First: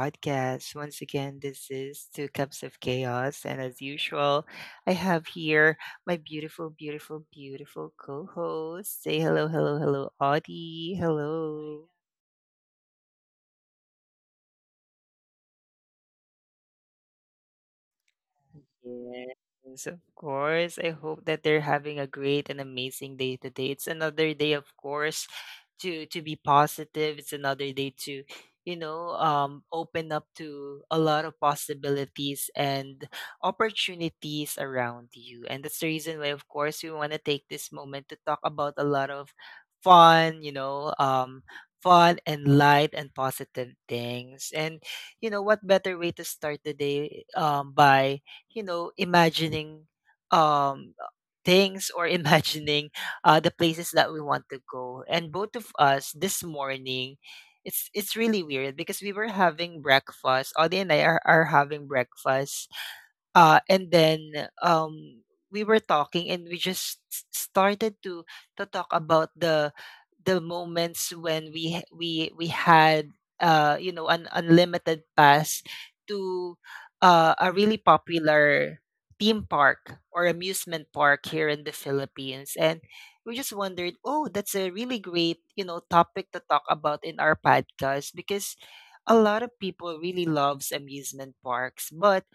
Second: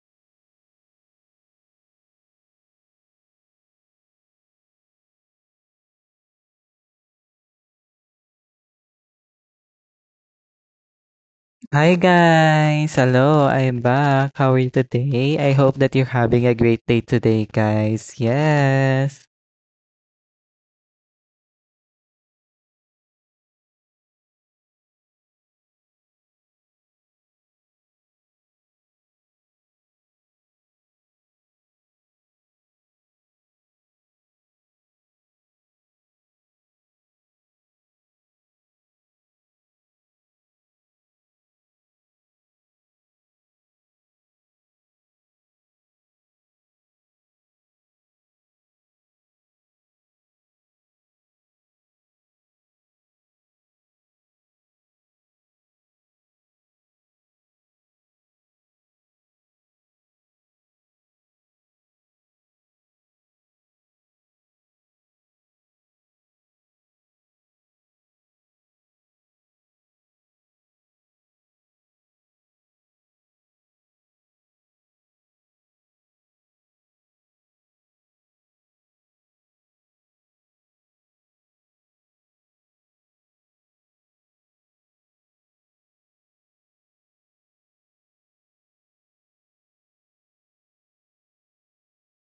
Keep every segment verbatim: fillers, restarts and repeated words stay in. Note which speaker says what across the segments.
Speaker 1: podcast. Once again, this is Two Cups of Chaos, and as usual, I have here my beautiful, beautiful, beautiful co host. Say hello, hello, hello, Audie. Hello.
Speaker 2: Hi guys! Hello, I'm back. How are you today? I hope that you're having a great day today, guys. Yes.
Speaker 1: Yes, of course. I hope that they're having a great and amazing day today. It's another day, of course, to to be positive. It's another day to, you know, um, open up to a lot of possibilities and opportunities around you. And that's the reason why, of course, we want to take this moment to talk about a lot of fun, you know, um, fun and light and positive things. And you know, what better way to start the day um by you know, imagining um things or imagining uh the places that we want to go. And both of us this morning it's it's really weird because we were having breakfast. Audie and I are, are having breakfast uh, and then, um, we were talking and we just s- started to to talk about the the moments when we h- we we had uh you know an unlimited pass to uh, a really popular theme park or amusement park here in the Philippines, and we just wondered, oh, that's a really great you know topic to talk about in our podcast because a lot of people really loves amusement parks. But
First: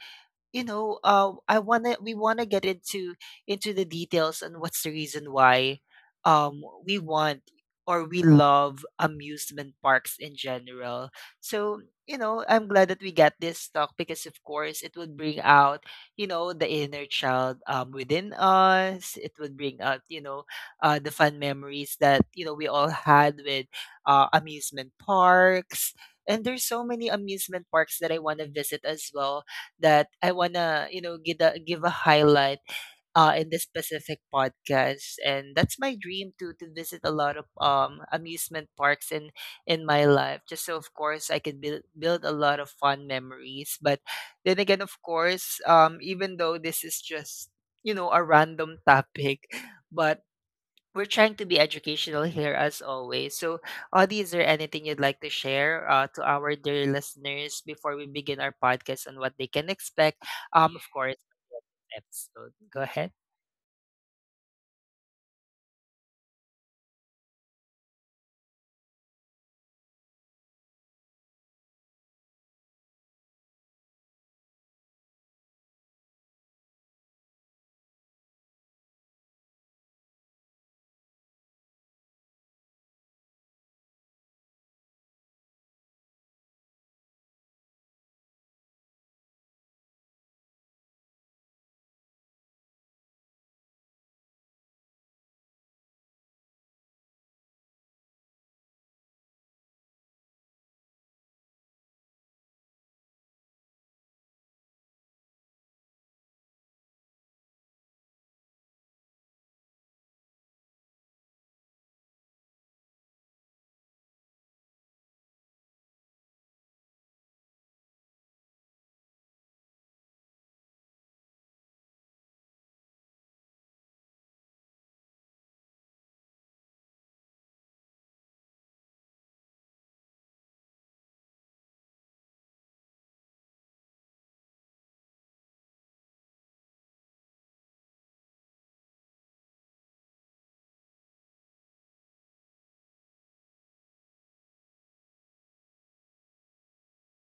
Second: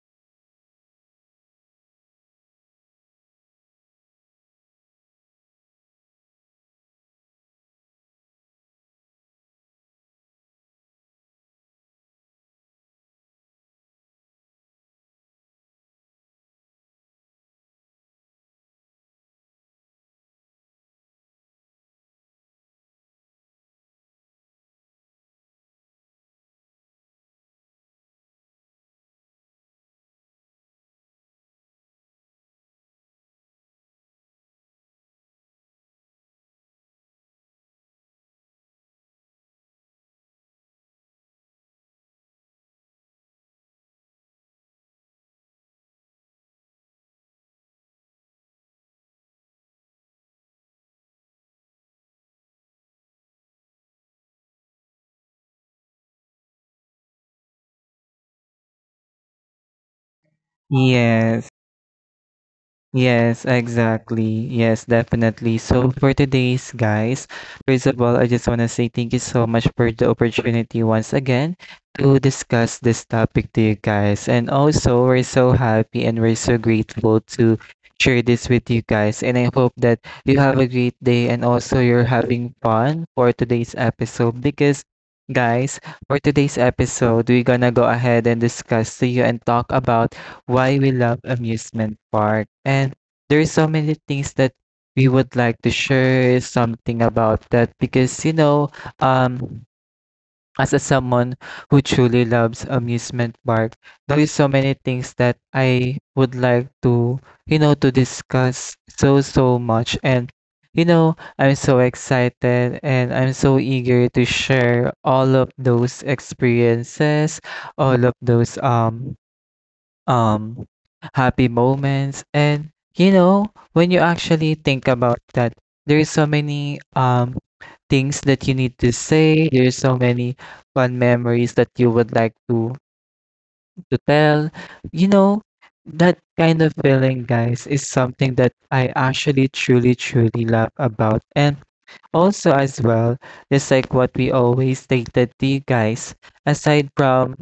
Speaker 1: you know, uh, I wanna we wanna get into into the details and what's the reason why um we want or we love amusement parks in general. So, you know, I'm glad that we got this talk because of course it would bring out, you know, the inner child um within us. It would bring out, you know, uh the fun memories that, you know, we all had with uh amusement parks. And there's so many amusement parks that I want to visit as well, that I wanna, you know, give a give a highlight uh, in this specific podcast, and that's my dream to to visit a lot of um, amusement parks in in my life, just so of course I can build build a lot of fun memories. But then again, of course, um, even though this is just you know a random topic, but we're trying to be educational here as always. So, Audie, is there anything you'd like to share uh, to our dear listeners before we begin our podcast on what they can expect? Um, of course,
Speaker 2: Yes.
Speaker 1: episode. Go ahead.
Speaker 2: Yes, exactly. Yes, definitely. So for today's guys, first of all, I just want to say thank you so much for the opportunity once again to discuss this topic to you guys. And also, we're so happy and we're so grateful to share this with you guys. And I hope that you have a great day and also you're having fun for today's episode because guys, for today's episode, we're gonna go ahead and discuss to you and talk about why we love amusement park. And there's so many things that we would like to share something about that because you know, um, as a someone who truly loves amusement park, there is so many things that I would like to, you know, to discuss so so much and you know, I'm so excited and I'm so eager to share all of those experiences, all of those um um happy moments and you know when you actually think about that, there's so many um things that you need to say, there's so many fun memories that you would like to to tell, you know, that kind of feeling guys is something that I actually truly truly love about. And also as well, just like what we always stated to you guys, aside from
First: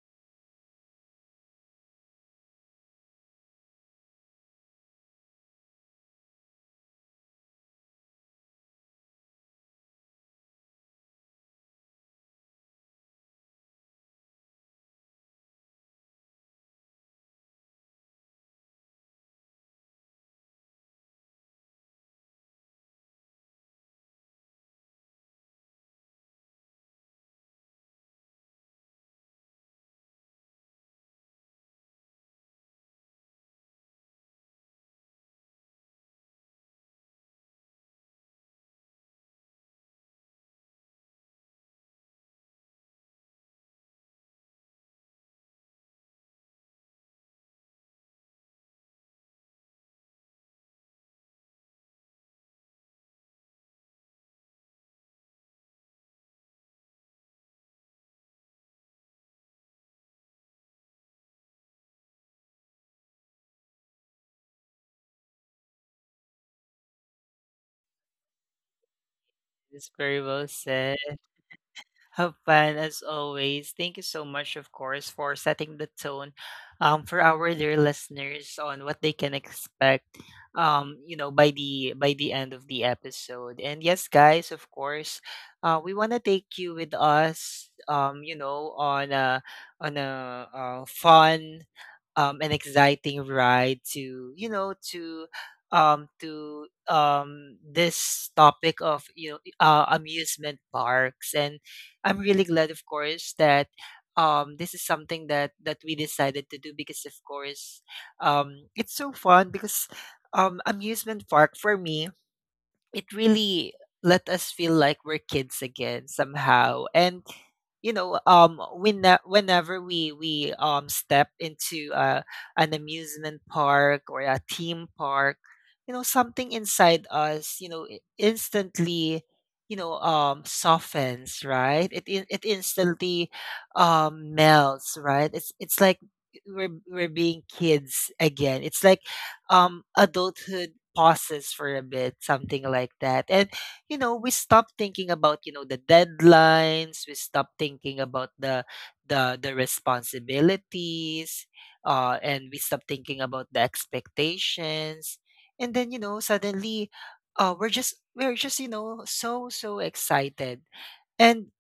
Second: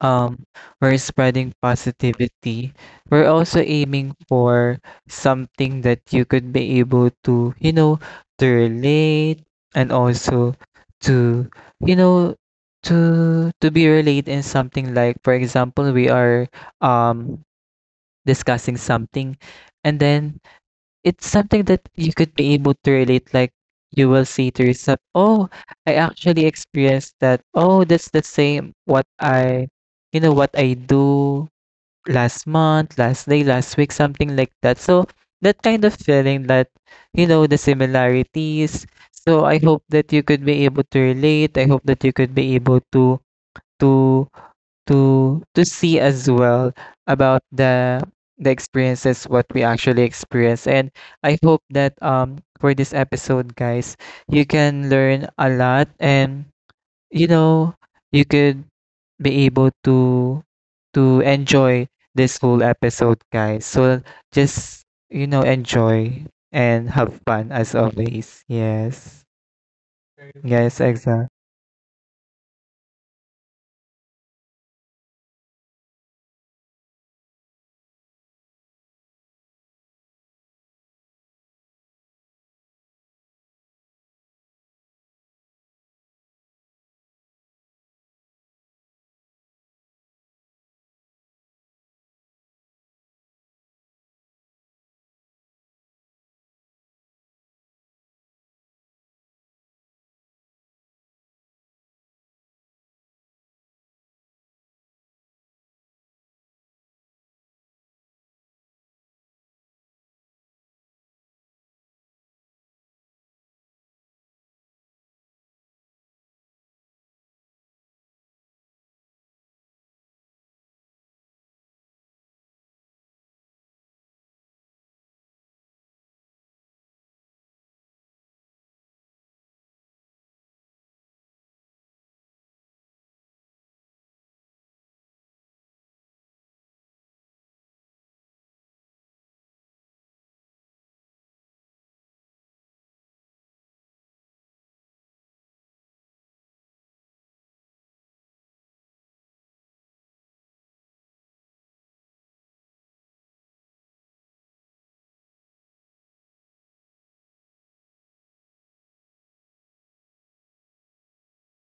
Speaker 2: um we're spreading positivity, we're also aiming for something that you could be able to, you know, to relate and also to, you know, to to be related in something. Like for example, we are um discussing something and then it's something that you could be able to relate, like you will see, to yourself, "Oh, I actually experienced that. Oh, that's the same what I, you know, what I do last month, last day, last week, something like that." So that kind of feeling that, you know, the similarities. So I hope that you could be able to relate. I hope that you could be able to to to to see as well about the the experiences what we actually experience. And I hope that um for this episode guys, you can learn a lot and, you know, you could be able to to enjoy this whole episode guys, so just, you know, enjoy and have fun as always. Yes.
Speaker 1: It's very well
Speaker 2: Yes,
Speaker 1: said.
Speaker 2: exactly.
Speaker 1: Have fun as always. Thank you so much, of course, for setting the tone um, for our dear listeners on what they can expect. Um, you know, by the by the end of the episode. And yes, guys, of course, uh, we want to take you with us. Um, you know, on a on a uh, fun, um, an exciting ride to you know to um, to um, this topic of you know uh, amusement parks, and I'm really glad, of course, that um, this is something that that we decided to do because, of course, um, it's so fun because um, amusement park for me, it really let us feel like we're kids again somehow. And you know um when whenever we we um step into uh, an amusement park or a theme park, you know something inside us you know i- instantly, you know um softens, right? It in- it instantly um melts, right? It's it's like we're we're being kids again. It's like um adulthood pauses for a bit, something like that. And you know, we stop thinking about, you know, the deadlines, we stop thinking about the the the responsibilities, uh, and we stop thinking about the expectations. And then, you know, suddenly uh, we're just we're just, you know, so so excited. And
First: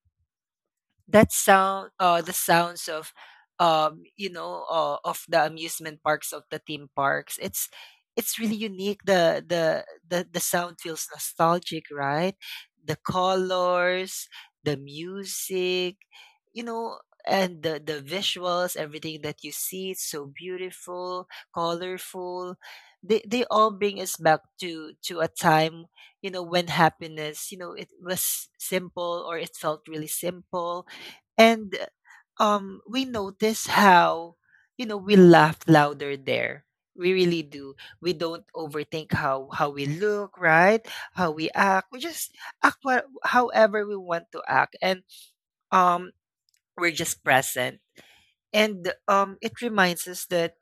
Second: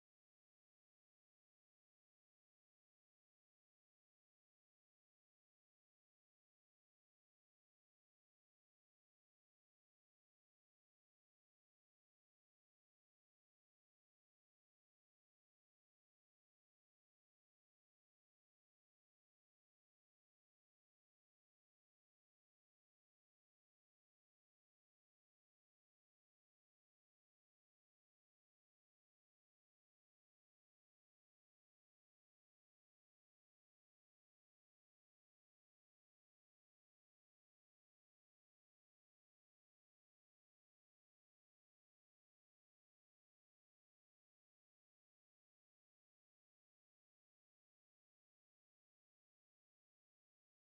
Speaker 1: that sound uh the sounds of um you know uh, of the amusement parks, of the theme parks, it's it's really unique. The the the, the sound feels nostalgic, right? The colors, the music, you know, and the, the visuals, everything that you see, it's so beautiful, colorful. they, they all bring us back to to a time, you know, when happiness, you know, it was simple or it felt really simple. And um, we notice how, you know, we laugh louder there. We really do. We don't overthink how how we look, right? How we act. We just act what, however we want to act, and um, we're just present. And um, it reminds us that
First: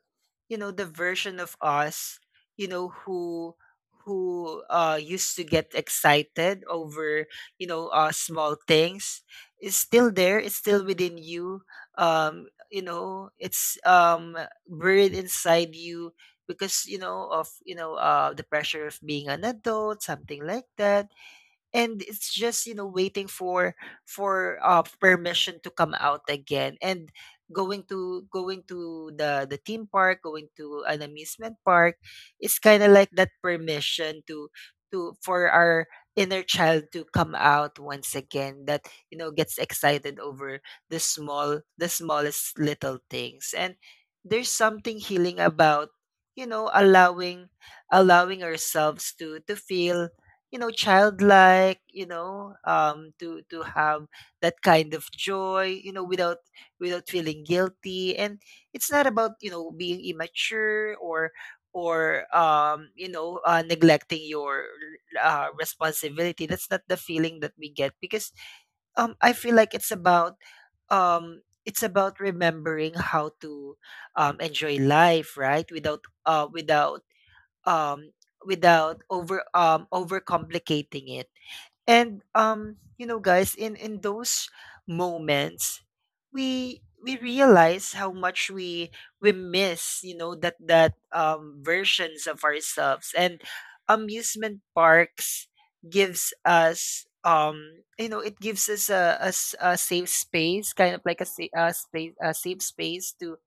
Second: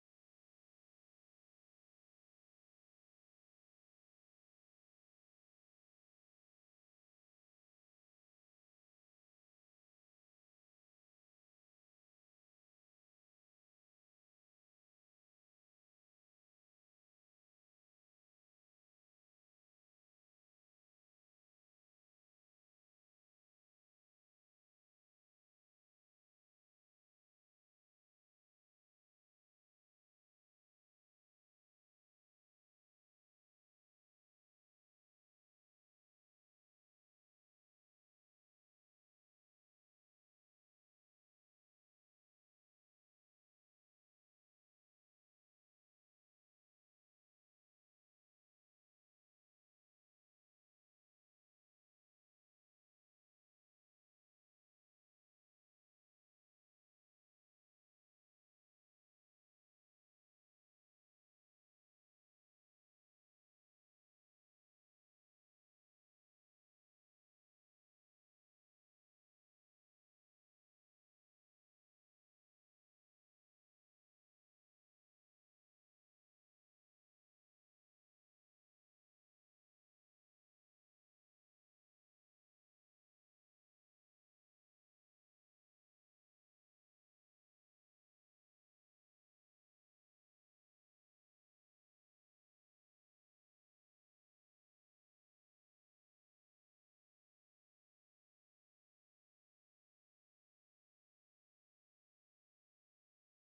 Speaker 1: you know the version of us, you know, who who uh used to get excited over you know uh small things is still there. It's still within you. um you know it's um buried inside you because you know of you know uh the pressure of being an adult, something like that. And it's just you know waiting for for uh permission to come out again. And going to going to the the theme park, going to an amusement park, it's kind of like that permission to to for our inner child to come out once again, that you know gets excited over the small the smallest little things. And there's something healing about you know allowing allowing ourselves to to feel, you know, childlike, you know um to to have that kind of joy, you know, without without feeling guilty. And it's not about you know being immature or or um you know uh, neglecting your uh, responsibility. That's not the feeling that we get because um I feel like it's about um it's about remembering how to um enjoy life, right, without uh without um, without over um, overcomplicating it. And um, you know, guys, in in those moments, we we realize how much we we miss, you know, that that um, versions of ourselves. And amusement parks gives us um you know it gives us a, a, s- a safe space, kind of like a, sa- a space a safe space to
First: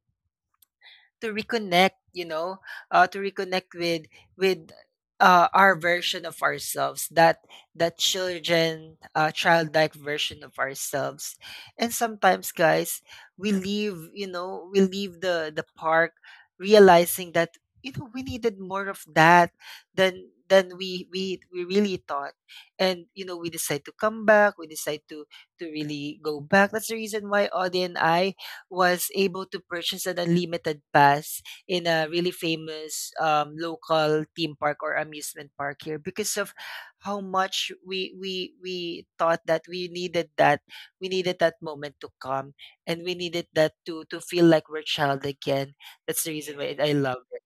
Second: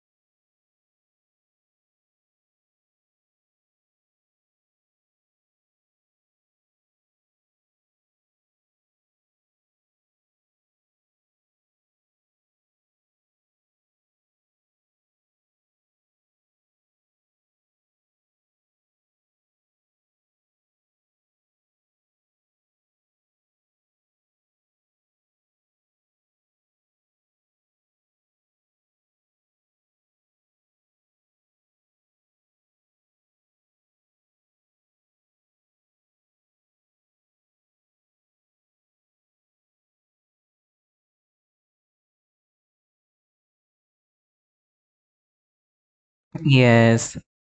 Speaker 1: to reconnect, you know, uh, to reconnect with with uh, our version of ourselves, that that children uh, childlike version of ourselves. And sometimes guys we leave, you know, we leave the the park, realizing that you know we needed more of that than than we we we really thought. And you know we decide to come back, we decide to to really go back. That's the reason why Audie and I was able to purchase an unlimited pass in a really famous um, local theme park or amusement park here, because of how much we we we thought that we needed that. We needed that moment to come, and we needed that to to feel like we're child again. That's the reason why I
Speaker 2: Yes.
Speaker 1: love it.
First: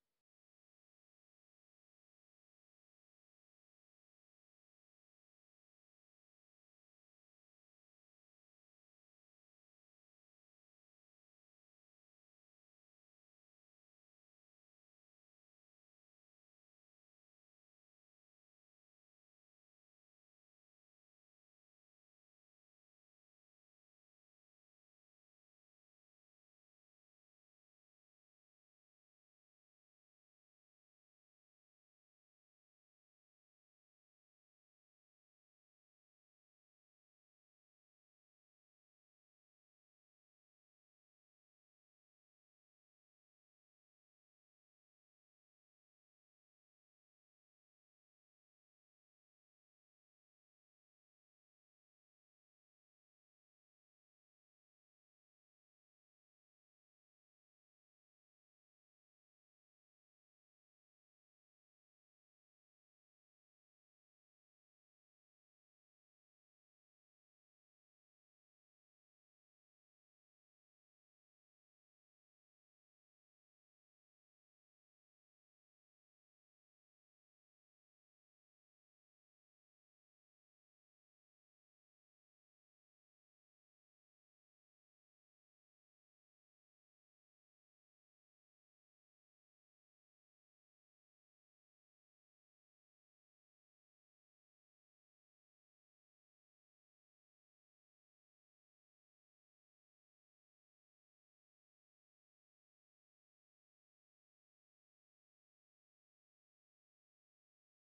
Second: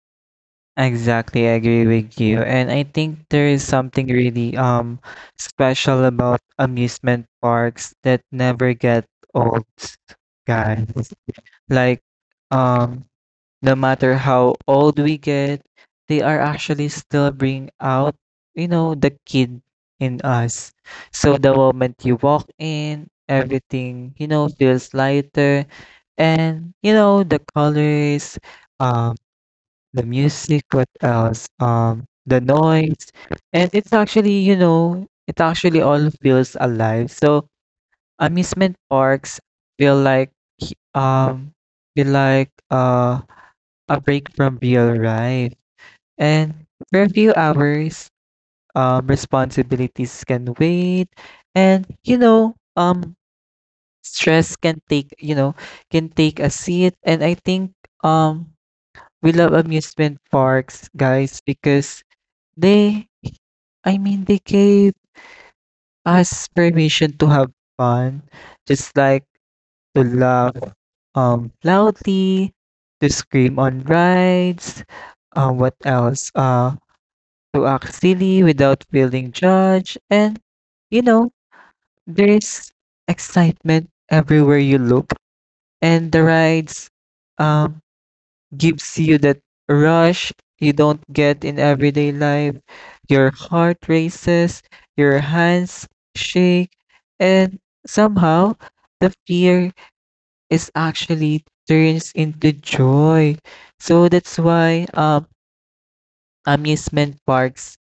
Speaker 2: Exactly, I agree with you. And I think there is something really um special about amusement parks that never get old, guys. Like um no matter how old we get, they are actually still bring out, you know, the kid in us. So the moment you walk in, everything, you know, feels lighter and you know the colors, um the music, what else? Um, the noise. And it's actually, you know, it actually all feels alive. So amusement parks feel like he- um feel like uh a break from real life. And for a few hours, um responsibilities can wait and you know, um stress can take, you know, can take a seat. And I think um we love amusement parks, guys, because They I mean, they gave us permission to have fun, just like to laugh um, loudly, to scream on rides, um, what else? Uh, to act silly without feeling judged. And, you know, there's excitement everywhere you look, and the rides um, gives you that rush you don't get in everyday life. Your heart races, your hands shake, and somehow the fear is actually turns into joy. So that's why um, amusement parks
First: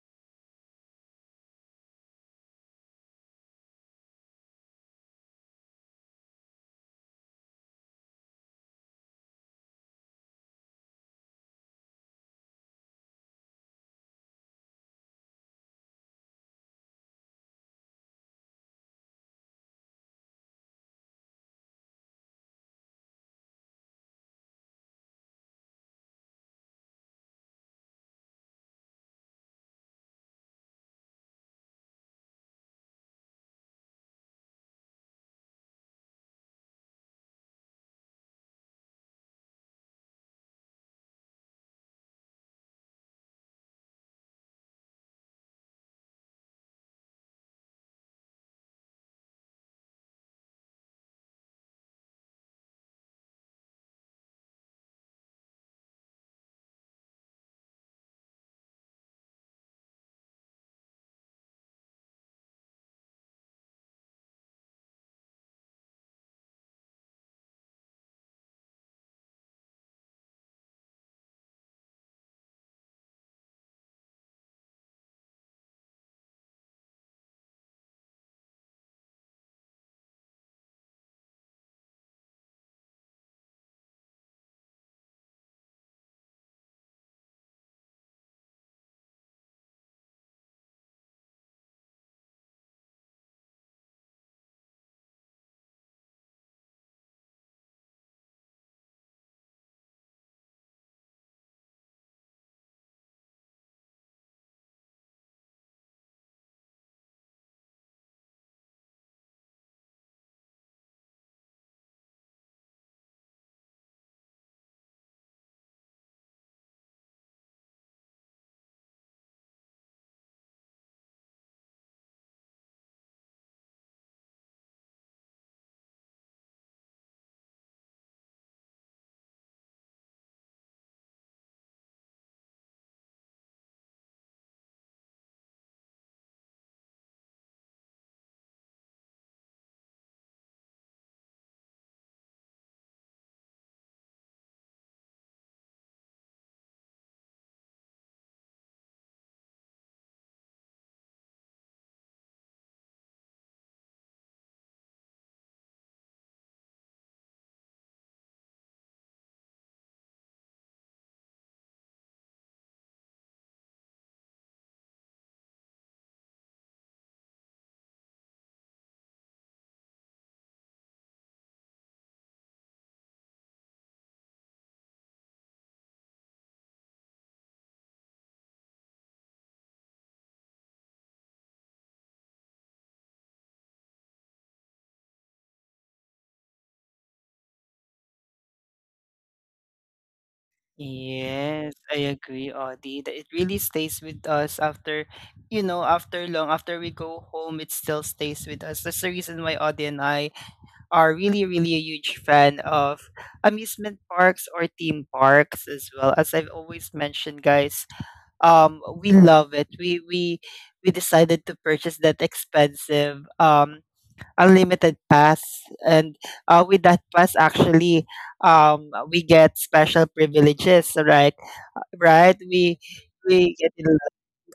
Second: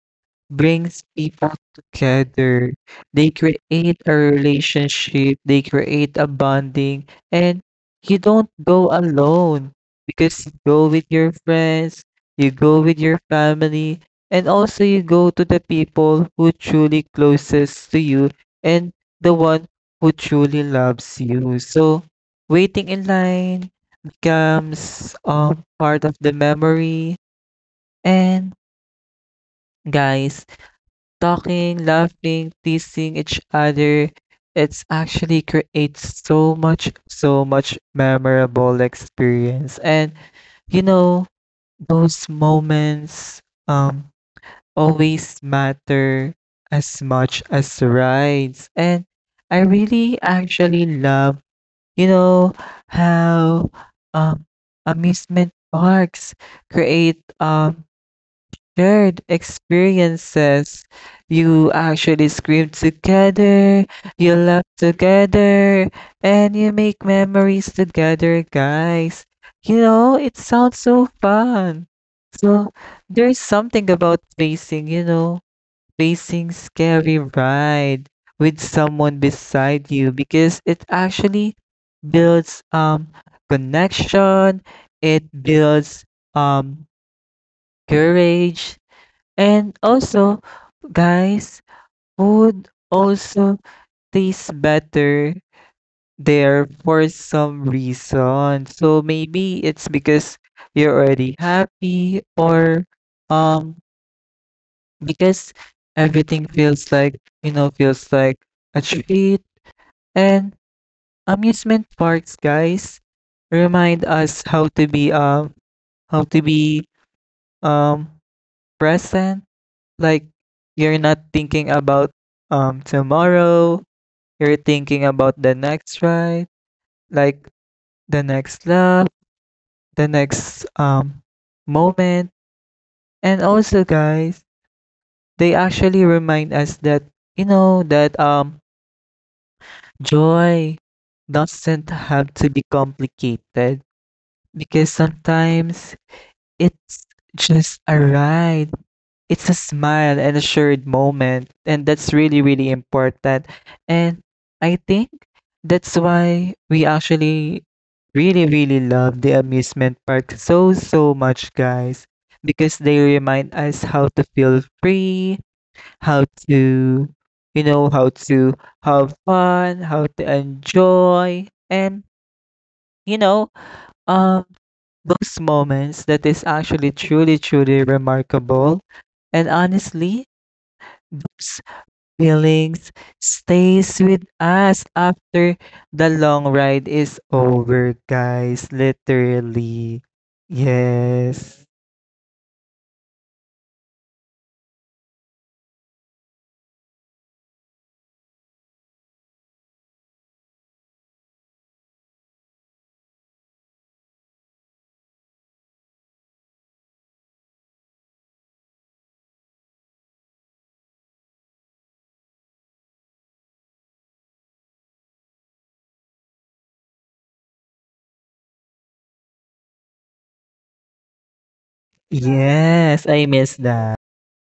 Speaker 2: brings people together. They create a relationship, they create a bonding, and you don't go alone because you go with your friends, you go with your family, and also you go to the people who truly closest to you and the one who truly loves you. So waiting in line becomes um part of the memory. And guys, talking, laughing, teasing each other, it's actually creates so much, so much memorable experience. And you know, those moments um always matter as much as rides. And I really actually love, you know, how um amusement parks create um shared experiences. You actually scream together, you laugh together, and you make memories together, guys. You know, it sounds so fun. So there's something about facing, you know, facing scary ride with someone beside you because it actually builds um connection, it builds um courage. And also, guys, food also tastes better there for some reason. So maybe it's because you're already happy or um because everything feels like, you know, feels like a treat. And amusement parks, guys, remind us how to be um how to be um present. Like, you're not thinking about um, tomorrow, you're thinking about the next ride, like, the next laugh, the next, um, moment. And also, guys, they actually remind us that, you know, that, um, joy doesn't have to be complicated because sometimes it's just a ride, it's a smile and a shared moment, and that's really really important. And I think that's why we actually really really love the amusement park so so much guys, because they remind us how to feel free, how to, you know, how to have fun, how to enjoy. And you know, um those moments that is actually truly truly remarkable. And honestly, those feelings stays with us after the long ride is over, guys. Literally. Yes.
Speaker 1: Yes, I agree, Audie, that it really stays with us after you know after long after we go home, it still stays with us. That's the reason why Audie and I are really, really a huge fan of amusement parks or theme parks as well. As I've always mentioned, guys, um, we love it. We we we decided to purchase that expensive um unlimited pass. And uh, with that pass, actually, um, we get special privileges. Right, right. We
Speaker 2: Yes, I miss
Speaker 1: we get in.
Speaker 2: that.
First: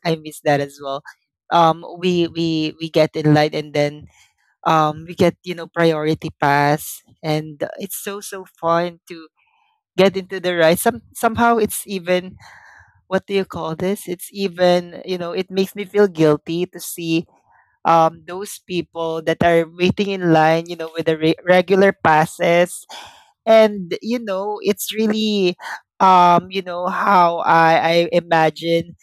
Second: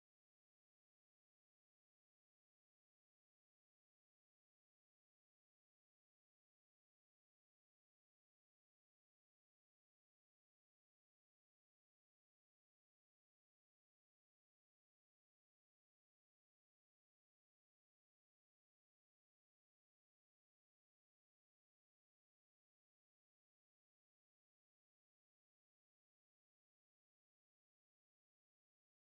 Speaker 1: I miss that as well. Um, we we we get in line, and then um, we get you know priority pass, and it's so so fun to get into the ride. Some somehow it's even, what do you call this, it's even you know it makes me feel guilty to see um, those people that are waiting in line, you know, with the re- regular passes. And you know it's really um, you know how I I imagine,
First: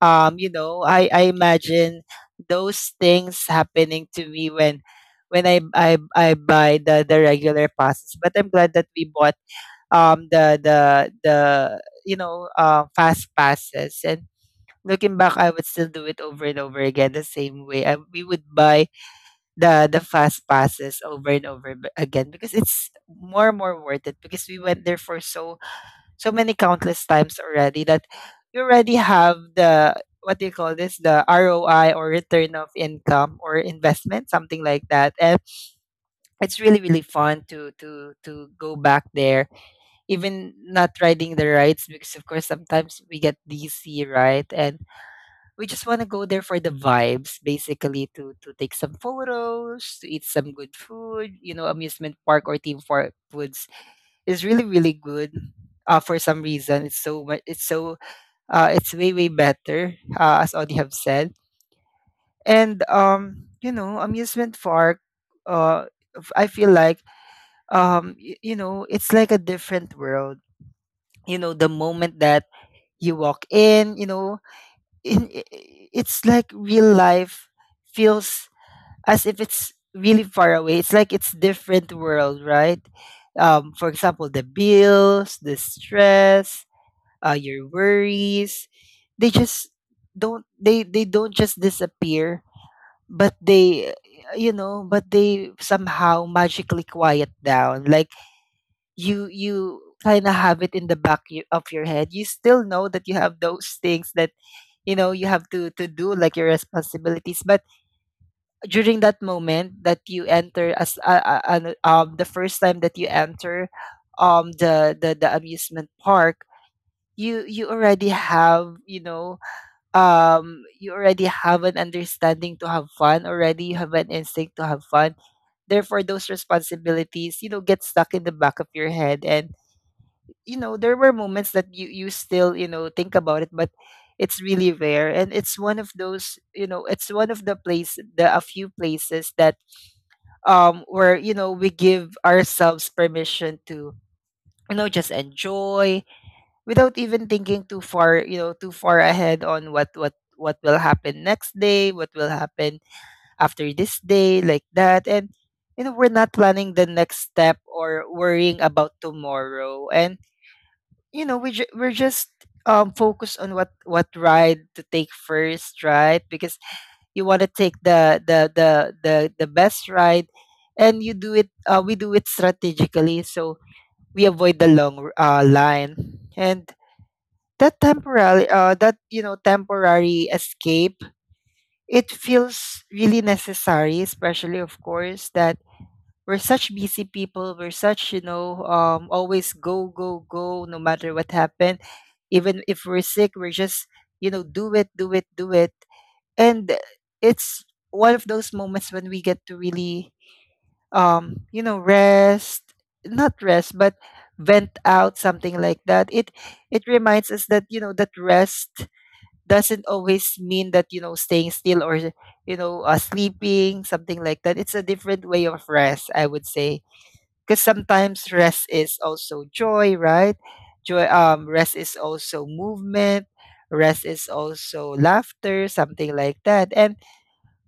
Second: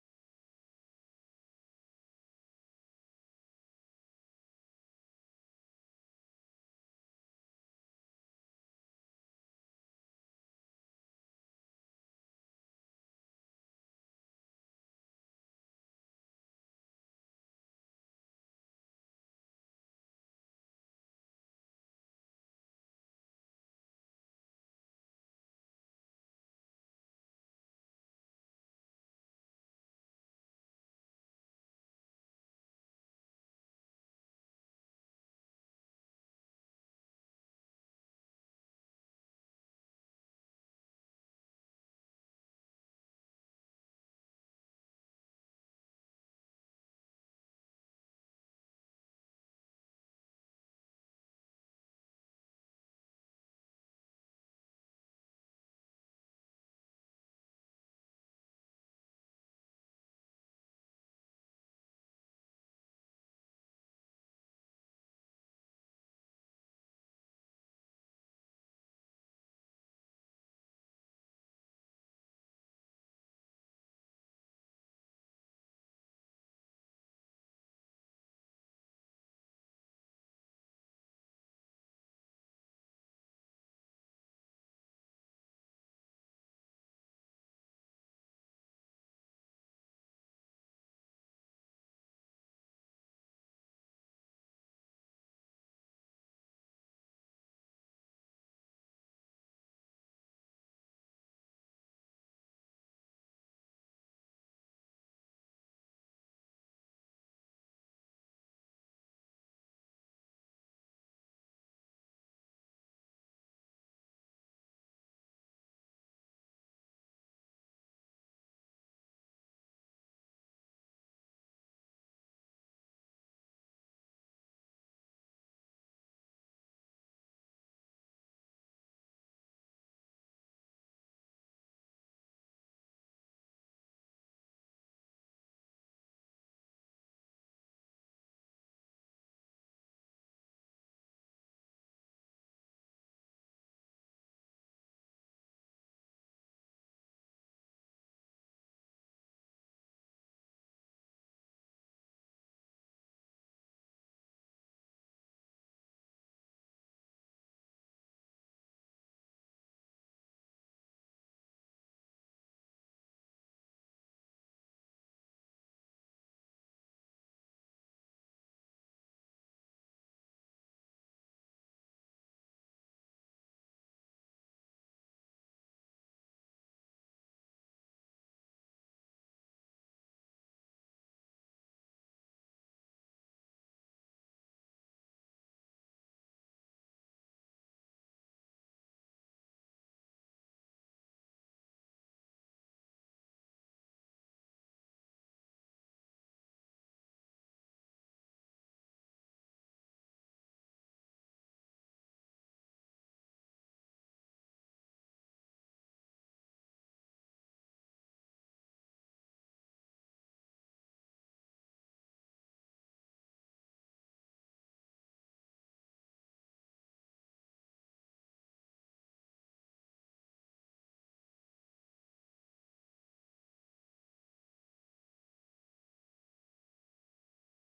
Speaker 1: um you know I I imagine those things happening to me when when i i, I buy the the regular passes. But I'm glad that we bought um the the the you know uh, fast passes. And looking back, I would still do it over and over again. The same way I, we would buy the the fast passes over and over b- again, because it's more and more worth it, because we went there for so so many countless times already that you already have the, what do you call this, the R O I or return of income or investment, something like that. And it's really really fun to to to go back there, even not riding the rides, because of course sometimes we get D C, right? And we just want to go there for the vibes, basically to to take some photos, to eat some good food. You know, amusement park or theme park foods is really really good uh, for some reason. It's so much, it's so uh, it's way way better, uh, as Audie have said. And um, you know, amusement park. Uh, f- I feel like um, y- you know, it's like a different world. You know, the moment that you walk in, you know, in, i- i- it's like real life feels as if it's really far away. It's like it's different world, right? Um, for example, the bills, the stress, uh, your worries. They just don't they they don't just disappear, but they uh, you know, but they somehow magically quiet down. Like you you kind of have it in the back y- of your head. You still know that you have those things that you know you have to to do, like your responsibilities. But during that moment that you enter, as uh, uh, ano- um the first time that you enter, um the the the amusement park, you you already have you know um you already have an understanding to have fun. Already, you have an instinct to have fun. Therefore, those responsibilities, you know get stuck in the back of your head. And you know there were moments that you you still, you know think about it, but it's really rare. And it's one of those, you know it's one of the place the a few places that um where you know we give ourselves permission to you know just enjoy, without even thinking too far, you know too far ahead, on what what what will happen next day, what will happen after this day, like that. And you know we're not planning the next step or worrying about tomorrow. And you know we ju- we're just um focused on what what ride to take first, right? Because you want to take the the the the the best ride. And you do it uh, we do it strategically, so we avoid the long r- uh, line. And that temporary uh that you know temporary escape, it feels really necessary, especially, of course, that we're such busy people. We're such, you know um always go go go, no matter what happened. Even if we're sick, we're just, you know do it, do it, do it. And it's one of those moments when we get to really, um you know rest. Not rest, but vent out, something like that. it it reminds us that you know that rest doesn't always mean that you know staying still, or you know uh, sleeping, something like that. It's a different way of rest, I would say. Because sometimes rest is also joy, right? Joy, um rest is also movement, rest is also laughter, something like that. And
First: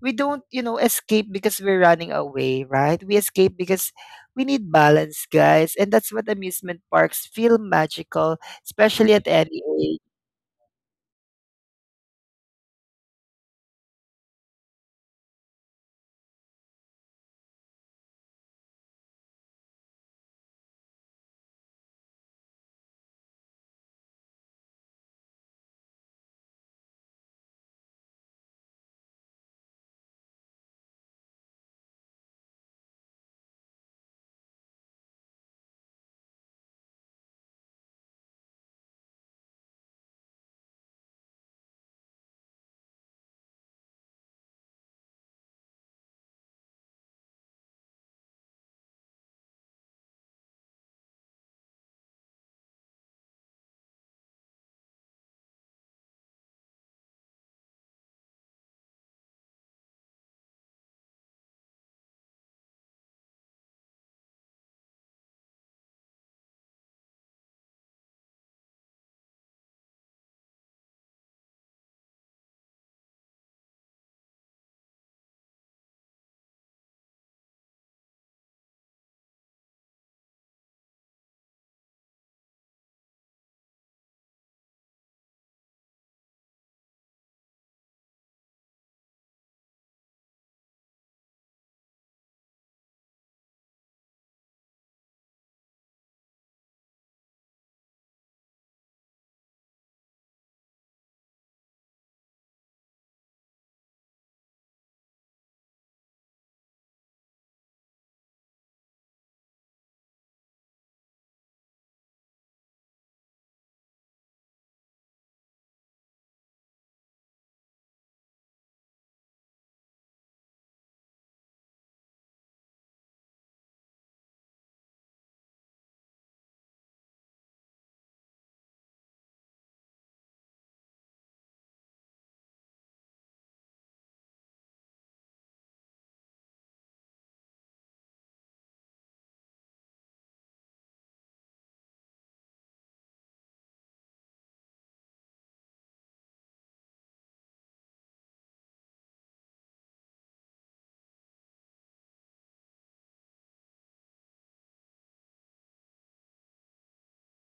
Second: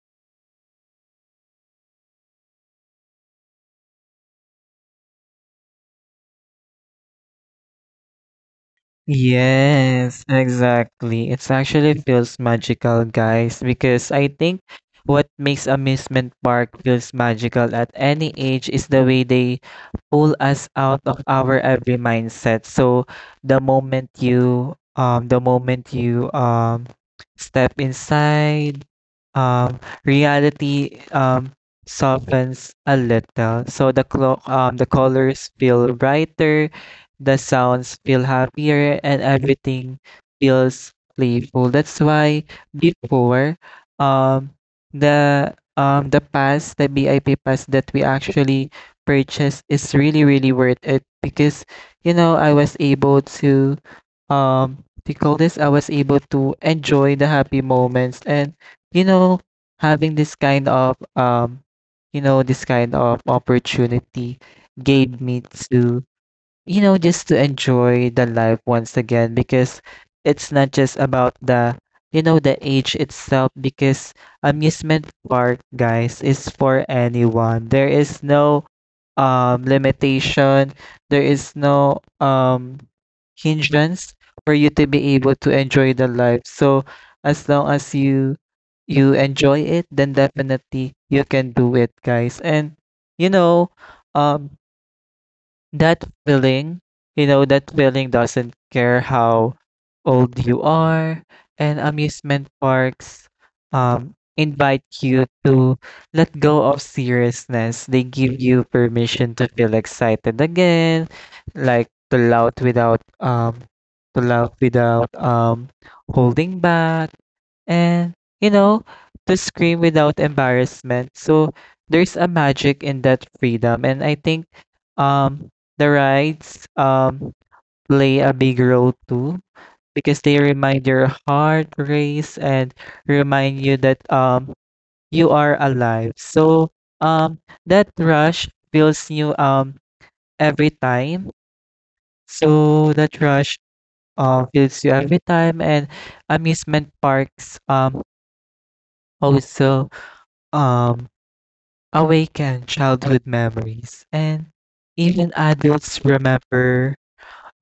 Speaker 1: we don't, you know escape because we're running away, right? We escape because we need balance, guys. And that's what amusement parks feel magical, especially at any age.
Speaker 2: Yes, exactly. It's actually feels magical, guys, because I think what makes amusement park feels magical at any age is the way they pull us out of our every mindset. So the moment you um the moment you um step inside, um reality um softens a little. So the clo- um the colors feel brighter, the sounds feel happier, and everything feels playful. That's why before um the um the pass, the B I P pass that we actually purchased is really really worth it because you know I was able to um to call this I was able to enjoy the happy moments. And you know, having this kind of um you know this kind of opportunity gave me to, you know, just to enjoy the life once again because it's not just about the, you know, the age itself because amusement park, guys, is for anyone. There is no um limitation. There is no um hindrance for you to be able to enjoy the life. So as long as you you enjoy it, then definitely you can do it, guys. And you know, um that feeling, you know, that feeling doesn't care how old you are, and amusement parks um, invite you to let go of seriousness. They give you permission to feel excited again, like to laugh without um to laugh without um holding back and you know to scream without embarrassment. So there's a magic in that freedom. And I think um the rides um play a big role too because they remind your heart race and remind you that um you are alive. So um that rush feels you um every time. So that rush uh, feels you every time. And amusement parks um also um awaken childhood memories, and even adults remember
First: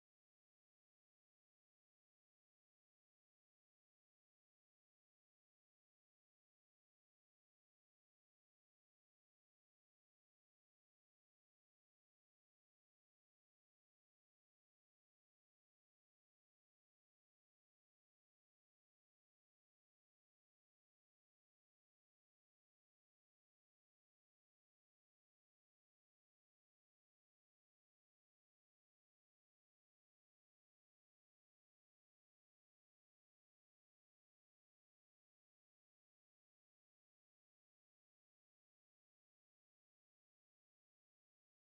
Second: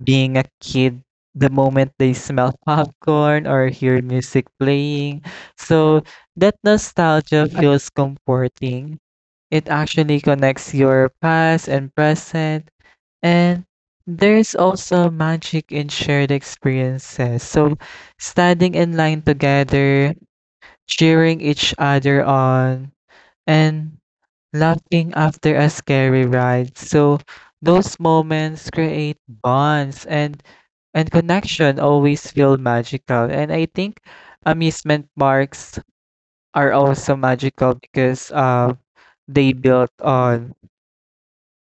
Speaker 2: being a kid the moment they smell popcorn or hear music playing. So that nostalgia feels comforting. It actually connects your past and present. And there's also magic in shared experiences. So standing in line together, cheering each other on, and laughing after a scary ride. So those moments create bonds, and and connection always feel magical. And I think amusement parks are also magical because uh, they built on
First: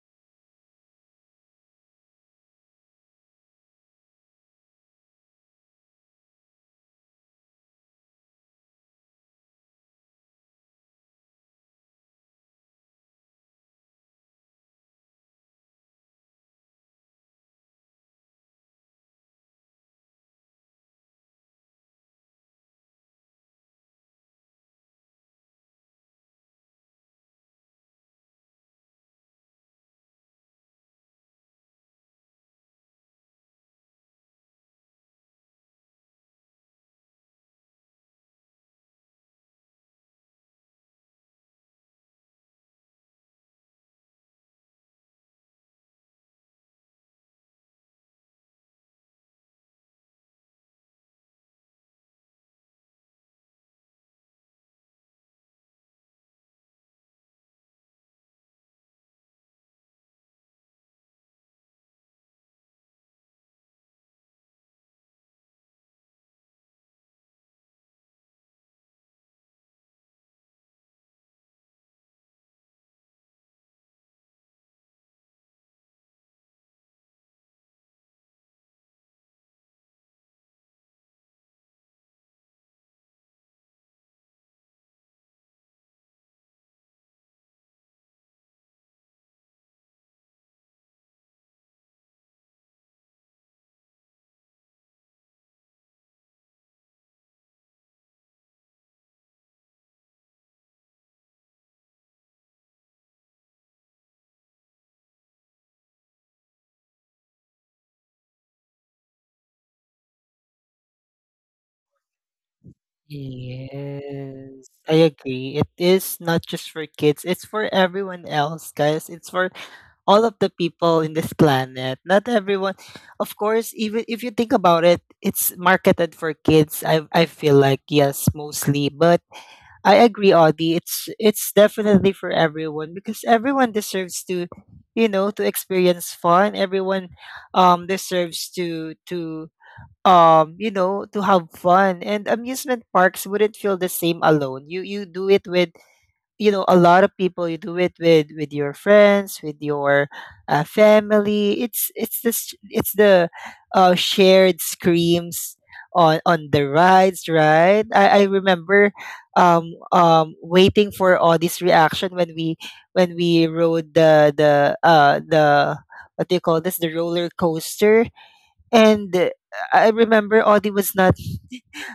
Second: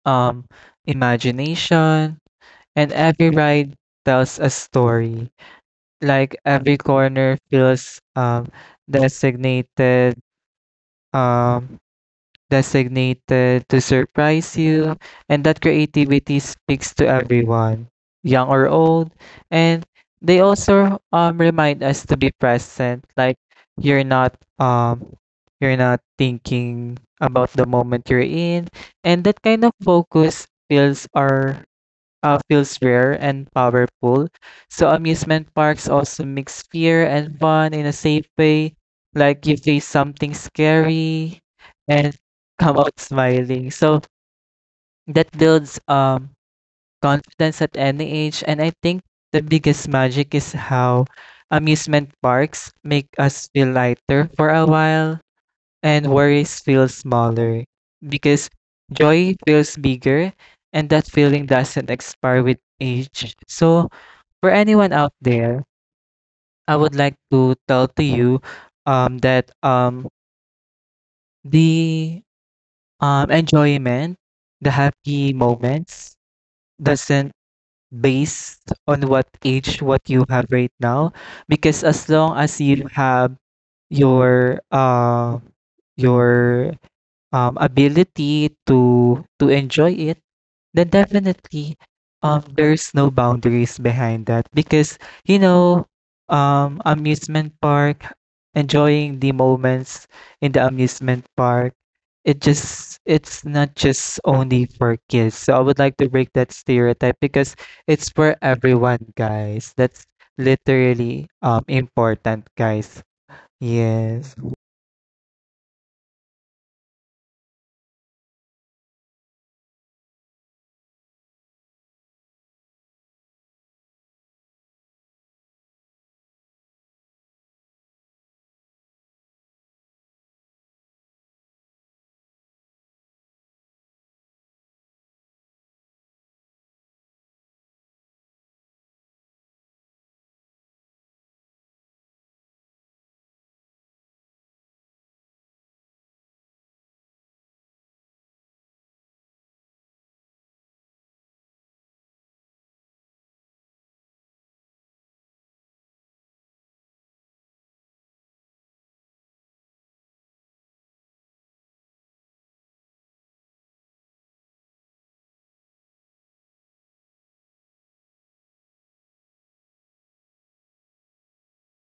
Speaker 2: um, imagination, and every ride tells a story. Like every corner feels um, designated. Um, designated to surprise you, and that creativity speaks to everyone, young or old. And they also um remind us to be present, like you're not um you're not thinking about the moment you're in, and that kind of focus fills our uh, feels rare and powerful. So amusement parks also mix fear and fun in a safe way. Like you face something scary and come out smiling. So that builds um confidence at any age. And I think the biggest magic is how amusement parks make us feel lighter for a while, and worries feel smaller because joy feels bigger, and that feeling doesn't expire with age. So, for anyone out there, I would like to tell to you um, that um, the um, enjoyment, the happy moments doesn't based on what age what you have right now because as long as you have your uh your um, ability to to enjoy it, then definitely um, there's no boundaries behind that because you know um, amusement park, enjoying the moments in the amusement park, it just it's not just only for kids. So I would like to break that stereotype because it's for everyone, guys. That's literally um important, guys. Yes.
Speaker 1: Yes, I agree. It is not just for kids, it's for everyone else, guys. It's for all of the people in this planet. Not everyone, of course, even if you think about it, it's marketed for kids. I I feel like, yes, mostly, but I agree, Audie. It's it's definitely for everyone, because everyone deserves to, you know, to experience fun. Everyone, um deserves to to um you know to have fun. And amusement parks wouldn't feel the same alone. You you do it with, you know a lot of people. You do it with with your friends, with your uh, family. It's it's this it's the uh, shared screams on on the rides, right? I i remember, um um waiting for Audie's reaction when we when we rode the the uh the, what do you call this, the roller coaster. And uh, I remember, Audie was not,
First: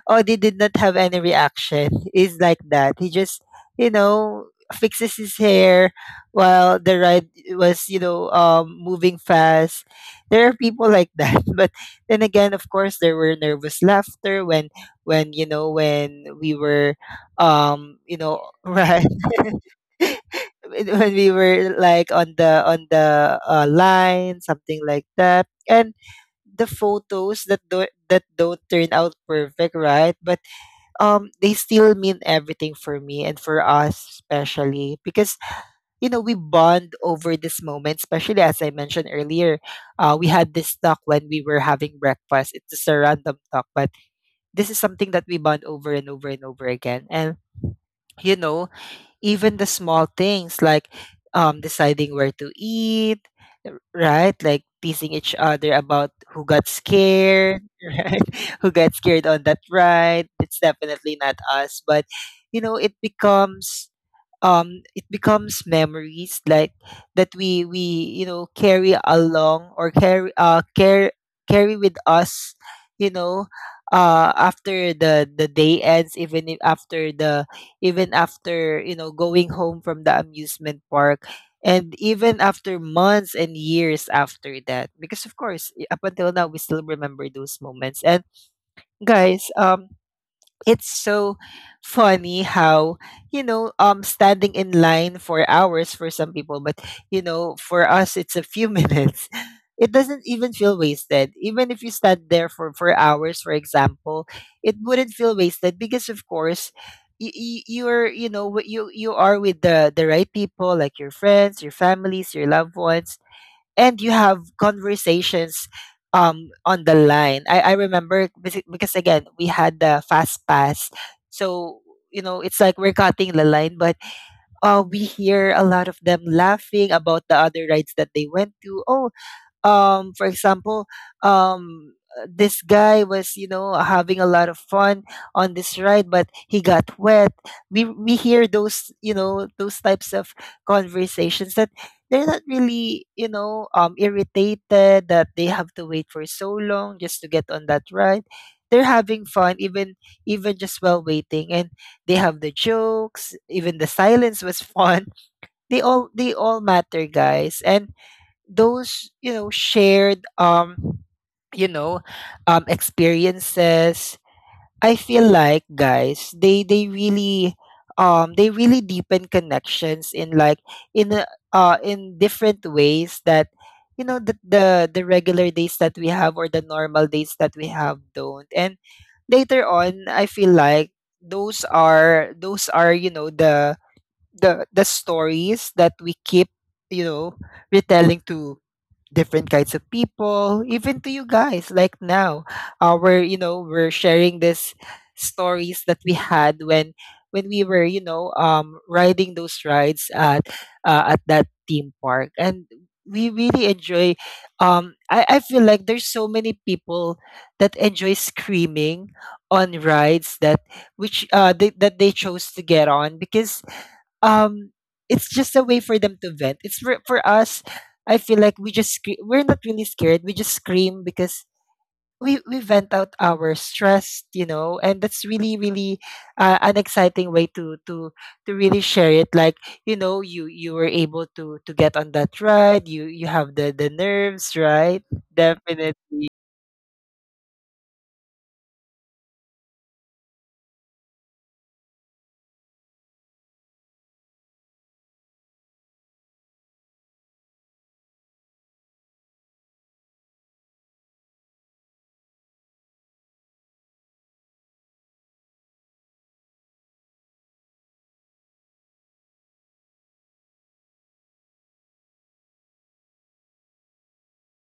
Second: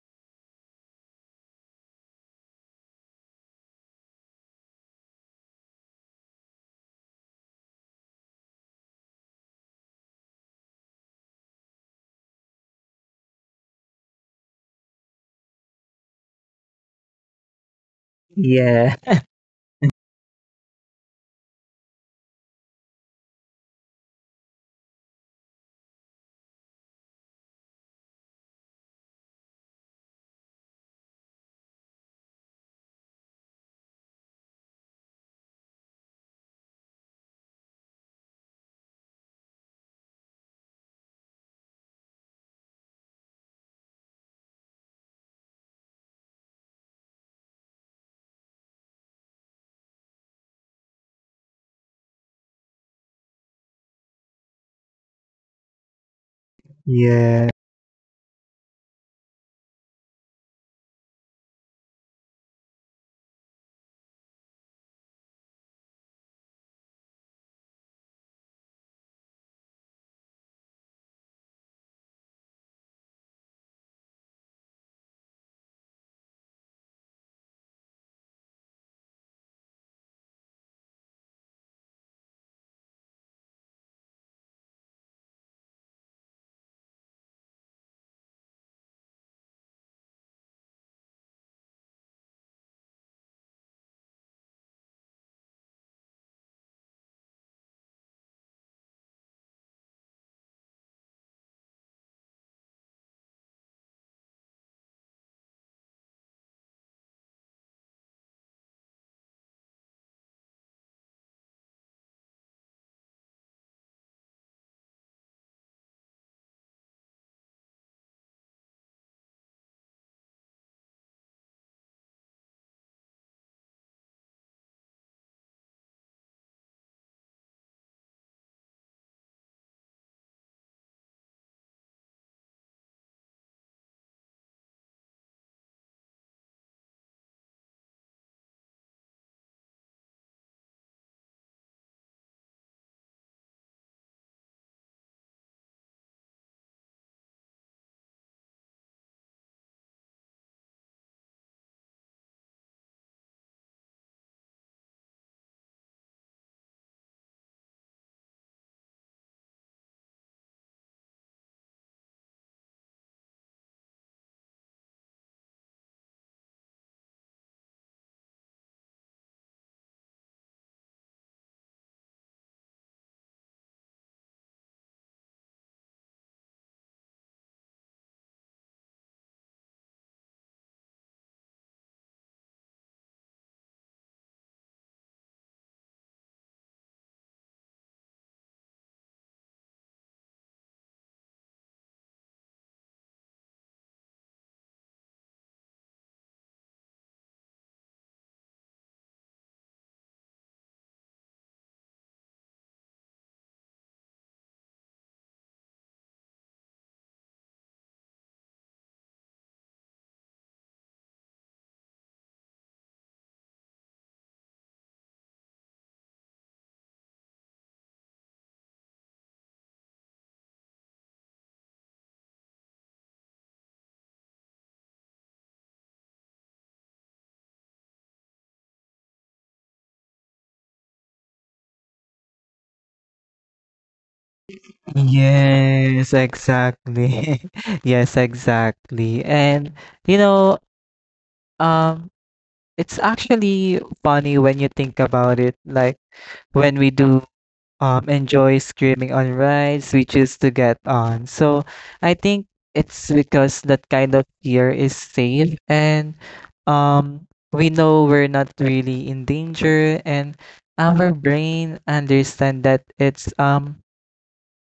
Speaker 1: Audie did not have any reaction. He's like that. He just, you know, fixes his hair while the ride was, you know, um, moving fast. There are people like that. But then again, of course, there were nervous laughter when, when, you know, when we were, um, you know,
Speaker 2: Yeah.
Speaker 1: right. When we were like on the on the uh, line, something like that. And the photos, that do that don't turn out perfect, right? But um, they still mean everything for me and for us, especially because you know we bond over this moment. Especially as I mentioned earlier, uh, we had this talk when we were having breakfast. It's just a random talk, but this is something that we bond over and over and over again. And you know, even the small things, like, um, deciding where to eat, r- right? Like teasing each other about who got
Speaker 2: Yes.
Speaker 1: scared, right? Who got scared on that ride. It's definitely not us, but you know, it becomes, um it becomes memories, like that we we you know carry along, or carry uh care carry with us, you know uh after the the day ends, even if after the even after, you know going home from the amusement park, and even after months and years after that. Because of course, i- up until now, we still remember those moments. And, guys, um it's so funny how, you know um standing in line for hours for some people. But you know for us, it's a few minutes. It doesn't even feel wasted, even if you stand there for for hours, for example. It wouldn't feel wasted because, of course, you, you're you know wi- you you are with the the right people, like your friends, your families, your loved ones. And you have conversations, um on the line. I I remember, basi- because again, we had the fast pass. So, you know it's like we're cutting the line. But uh we hear a lot of them laughing about the other rides that they went to. Oh, um for example, um uh, this guy was, you know having a lot of fun on this ride, but he got wet. We we hear those, you know those types of conversations, that they're not really, you know um irritated that they have to wait for so long just to get on that ride. They're having fun, even even just while waiting. And they have the jokes. Even the silence was fun. They all they all matter, guys. And those, you know shared, um you know um experiences, I feel like, guys, they they really, um they really deepen connections, in like, in a, uh, in different ways that you know the, the the regular days that we have, or the normal days that we have, don't. And later on, I feel like, those are those are, you know the the the stories that we keep, you know retelling to different kinds of people, even to you guys. Like now, uh, we're you know we're sharing these stories that we had, when when we were, you know um riding those rides at uh, at that theme park. And we really enjoy. Um, I I feel like there's so many people that enjoy screaming on rides, that which uh they, that they chose to get on. Because um it's just a way for them to vent. It's for, for us, I feel like, we just scre- we're not really scared, we just scream because we we vent out our stress, you know and that's really really, uh, an exciting way to to to really share it. Like, you know you you were able to to get on that ride. You you have the the nerves, right?
Speaker 2: Yes,
Speaker 1: Definitely.
Speaker 2: exactly. Yes, exactly. And you know, um, it's actually funny when you think about it. Like when we do um enjoy screaming on rides, we choose to get on. So I think it's because that kind of fear is safe, and um we know we're not really in danger, and our brain understand that it's um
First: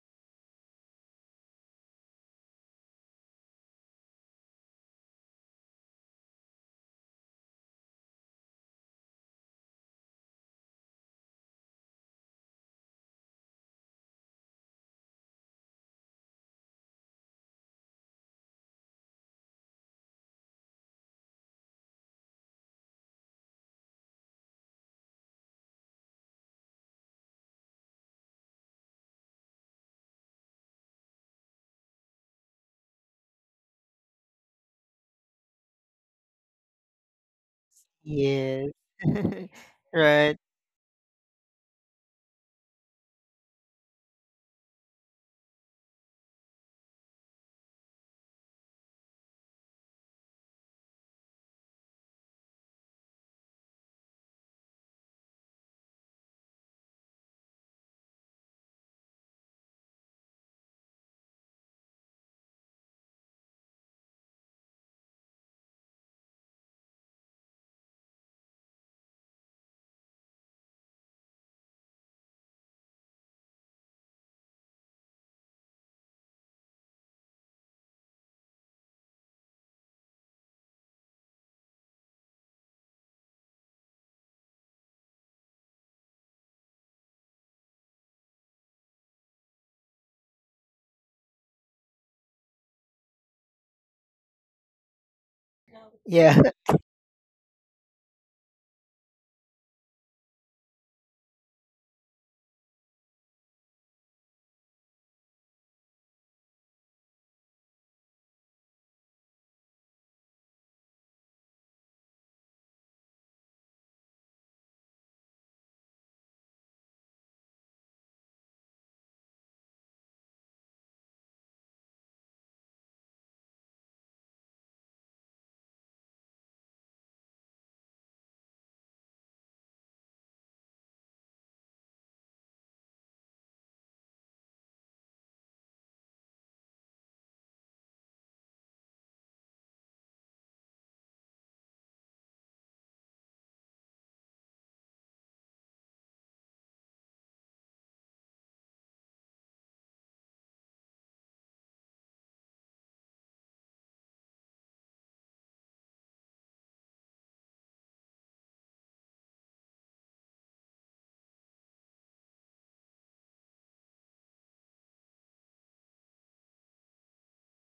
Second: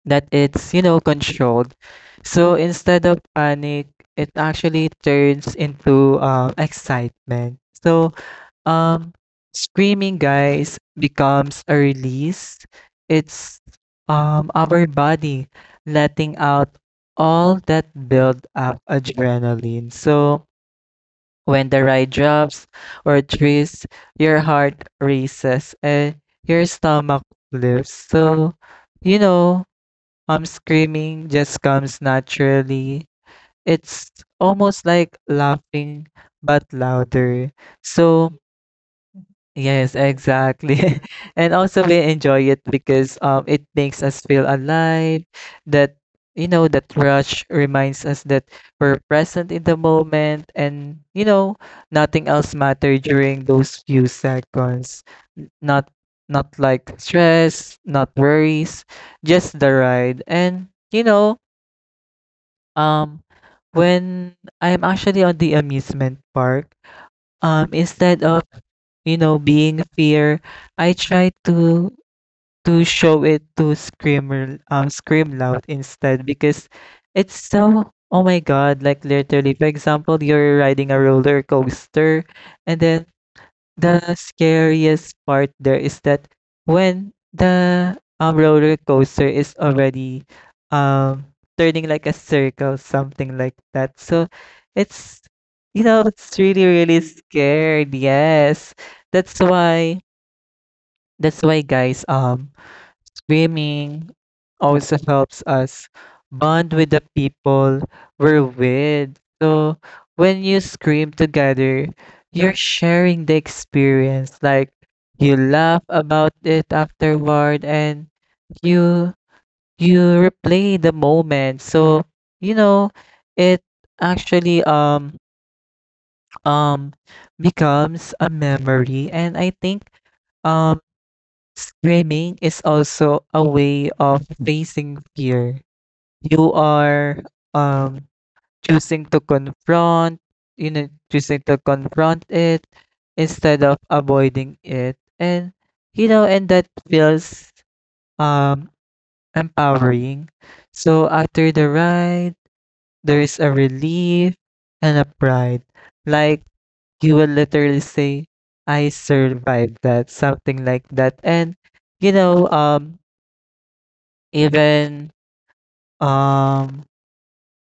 Speaker 2: that it's, you know, controlled. So instead of panic, it actually turns into um, excitement. So um, screaming, guys, becomes a release. It's um, our body letting out all that build up adrenaline. So when the ride drops or twists, your heart races and your stomach lifts. So, you know, um, screaming just comes naturally. It's almost like laughing, but louder. So,
Speaker 1: Yes.
Speaker 2: yes,
Speaker 1: Right.
Speaker 2: exactly. And also, we enjoy it because um, it makes us feel alive. That, you know, that rush reminds us that we're present in the moment, and, you know, nothing else matter during those few seconds. N- Not not like stress, not worries, just the ride. And you know, um when I'm actually on the amusement park, um instead of you know being fear, I try to to show it to scream r- um scream loud instead because it's so, oh my god, like literally for example you're riding a roller coaster, and then the scariest part there is that when the, um, roller coaster is already, um, turning like a circle, something like that. So it's, you know,
Speaker 1: Yeah.
Speaker 2: it's really, really scared. Yes. That's why that's why guys, um swimming also helps us bond with the people we're with. So when you scream together, you're sharing the experience. Like you laugh about it afterward and you you replay the moment. So, you know, it actually um um becomes a memory. And I think um screaming is also a way of facing fear. You are um choosing to confront you know choosing to confront it instead of avoiding it, and you know, and that feels um empowering. So after the ride there is a relief and a pride, like you will literally say, I survived that, something like that. And you know um even um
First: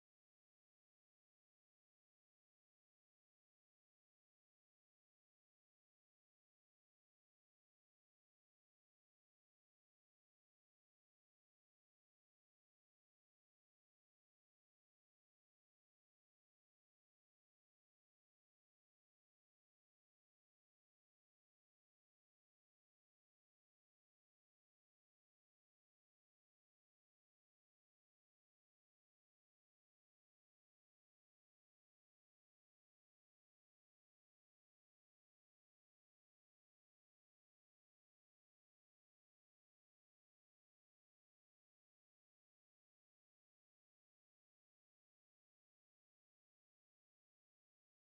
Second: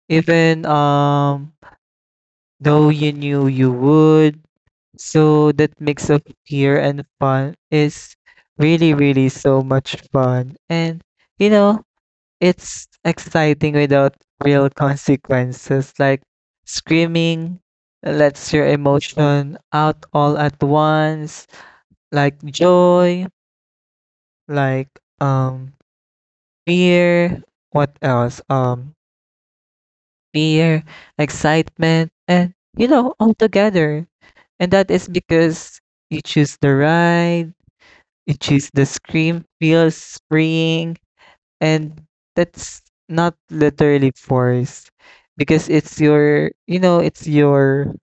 Speaker 2: even um though you knew you would. So that mix of fear and fun is really, really so much fun. And, you know, it's exciting without real consequences, like screaming lets your emotion out all at once, like joy, like um fear, what else? Um fear, excitement, and you know, all together. And that is because you choose the ride, you choose the scream feels freeing, and that's not literally forced because it's your, you know, it's your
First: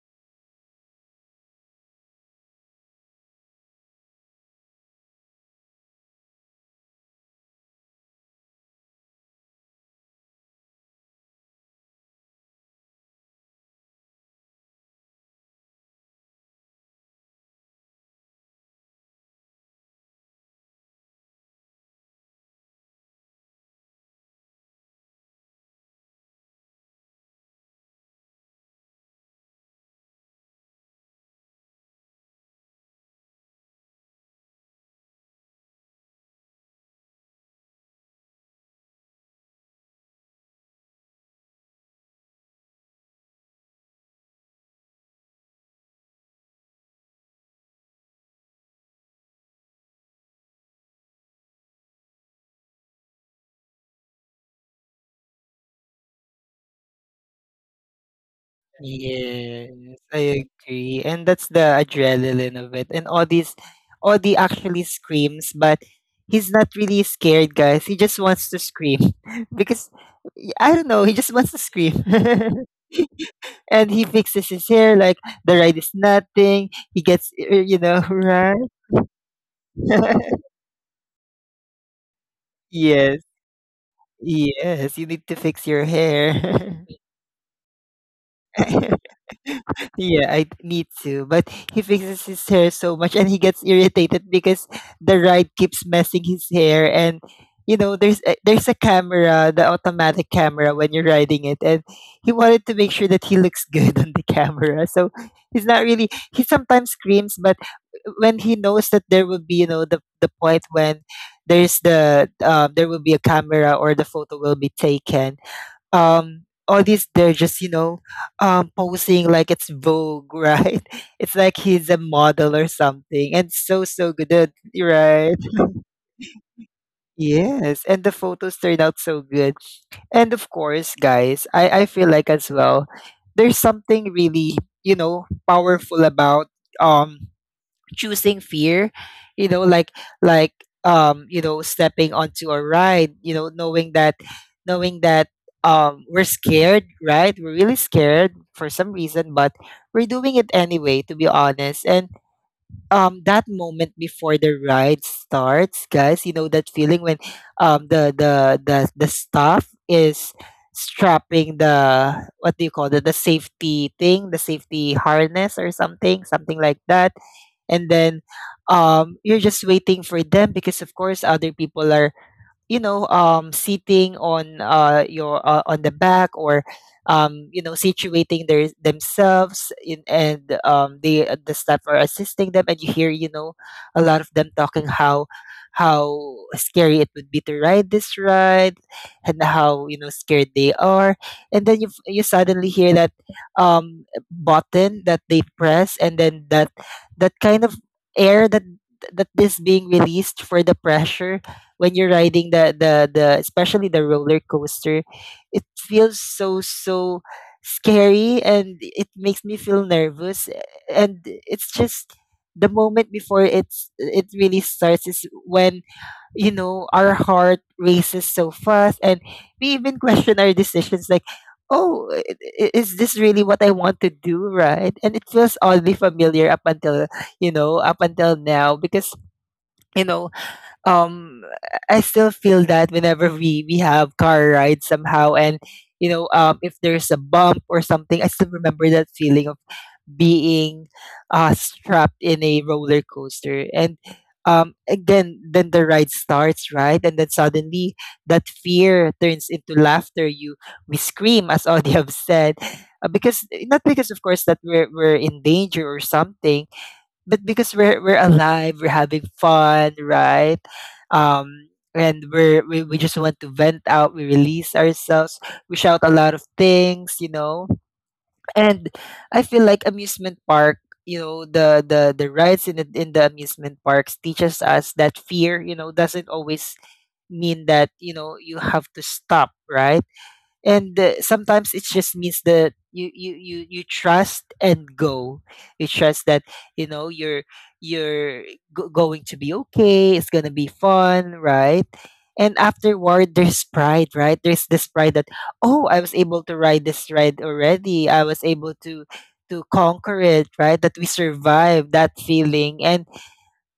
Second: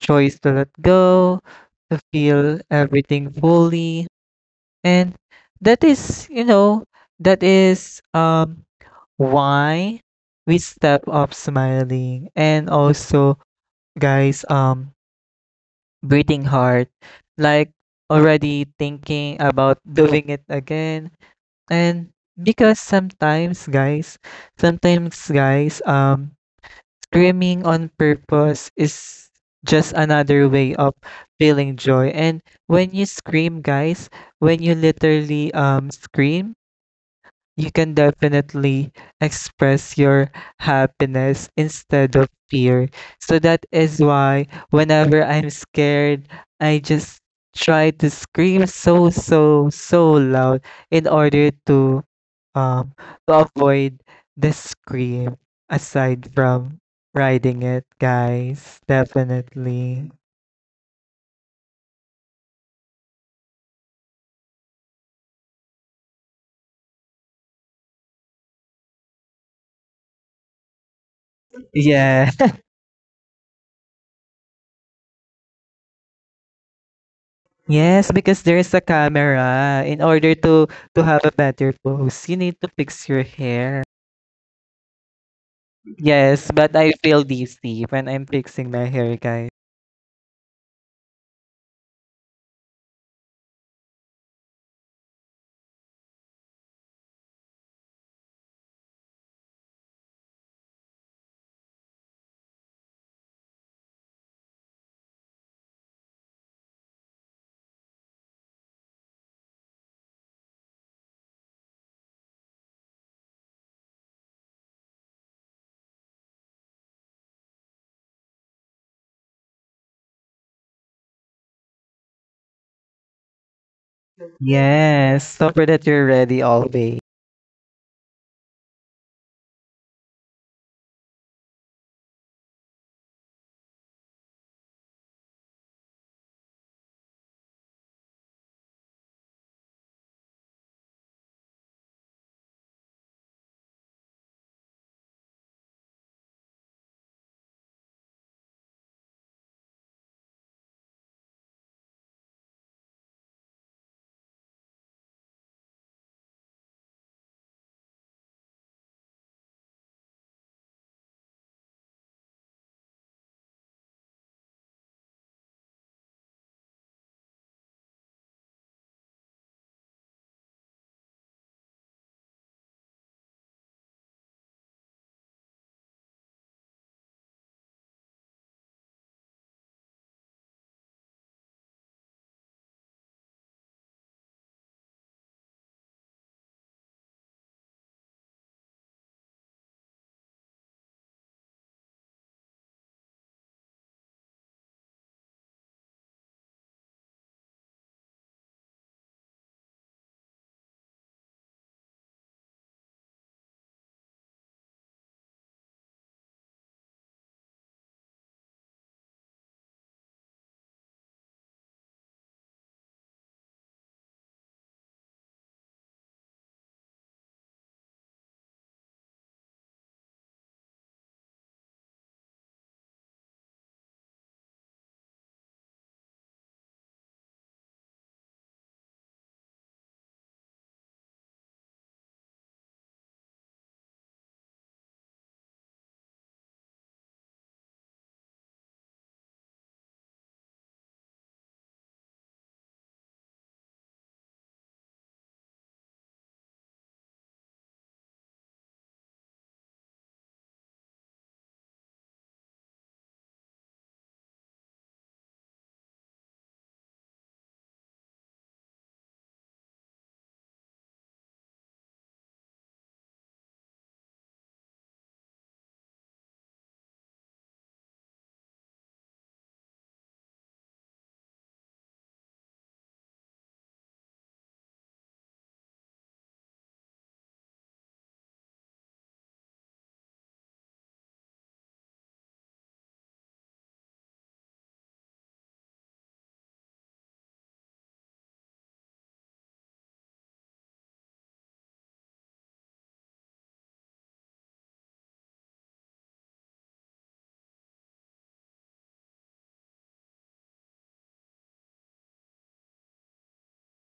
Speaker 2: choice to let go, to feel everything fully. And that is, you know, that is um why we step up smiling. And also, guys, um breathing hard, like already thinking about doing it again. And because sometimes, guys, sometimes, guys, um, screaming on purpose is just another way of feeling joy. And when you scream, guys, when you literally um scream, you can definitely express your happiness instead of fear. So that is why whenever I'm scared, I just try to scream so so so loud in order to um to avoid the scream aside from riding it, guys.
Speaker 1: Yes,
Speaker 2: Definitely.
Speaker 1: I agree. And that's the adrenaline of it. And Audie's Audie actually screams, but he's not really scared, guys. He just wants to scream. Because, y- I don't know, he just wants to scream.
Speaker 2: Yeah.
Speaker 1: And he fixes his hair like the ride is nothing. He gets, uh, you know,
Speaker 2: Yes, because there
Speaker 1: right?
Speaker 2: is a camera. In order to to have a better pose, you need to fix your
Speaker 1: Yes.
Speaker 2: hair.
Speaker 1: Yes, you need to fix your
Speaker 2: Yes, but
Speaker 1: hair.
Speaker 2: I feel dizzy when I'm fixing my hair, guys.
Speaker 1: Yeah, I need to. But he fixes his hair so much, and he gets irritated because the ride keeps messing his hair. And you know there's a, there's a camera, the automatic camera, when you're riding it. And he wanted to make sure that he looks good on the camera. So he's not really, he sometimes screams, but when he knows that there will be, you know the the point when there's the um, there will be a camera, or the photo will be taken, um all these, they're just, you know um posing like it's vogue, right? It's like he's a model or something. And so so good.
Speaker 2: Yes,
Speaker 1: Right.
Speaker 2: so for that you're ready always.
Speaker 1: Yes, and the photos turned out so good. And of course, guys, I, I feel like as well, there's something really, you know, powerful about um choosing fear, you know like like um you know stepping onto a ride, you know, knowing that knowing that um we're scared, right? We're really scared for some reason, but we're doing it anyway, to be honest. And um, that moment before the ride starts, guys, you know that feeling when um the the the, the staff is strapping the, what do you call it, the safety thing, the safety harness or something something like that. And then, um, you're just waiting for them, because of course other people are, you know, um, sitting on, uh, your, uh, on the back, or, um, you know, situating their themselves in, and, um, they, uh, the staff are assisting them, and you hear, you know, a lot of them talking how how scary it would be to ride this ride, and how, you know, scared they are. And then you f- you suddenly hear that um button that they press, and then that that kind of air that that is being released for the pressure. When you're riding the, the the especially the roller coaster, it feels so so scary, and it makes me feel nervous, eh, and it's just, the moment before it's it really starts is when, you know, our heart races so fast, and we even question our decisions, like, oh, i- i- is this really what I want to do, right? And it feels oddly familiar, up until, you know, up until now. Because, you know, um I still feel that whenever we we have car rides somehow, and, you know, um if there's a bump or something, I still remember that feeling of being uh strapped in a roller coaster. And um again, then the ride starts, right? And then suddenly that fear turns into laughter. You We scream, as Audie have said, uh, because, not because of course that we're we're in danger or something, but because we're we're alive, we're having fun, right? Um, and we're we, we just want to vent out, we release ourselves, we shout a lot of things, you know. And I feel like amusement park, you know, the the the rides in the, in the amusement parks teaches us that fear, you know, doesn't always mean that, you know, you have to stop, right? And, uh, sometimes it just means that you you you you trust and go. You trust that, you know, you're you're go- going to be okay, it's gonna be fun, right? And afterward there's pride, right? There's this pride that, oh, I was able to ride this ride already, I was able to to conquer it, right? That we survived that feeling. And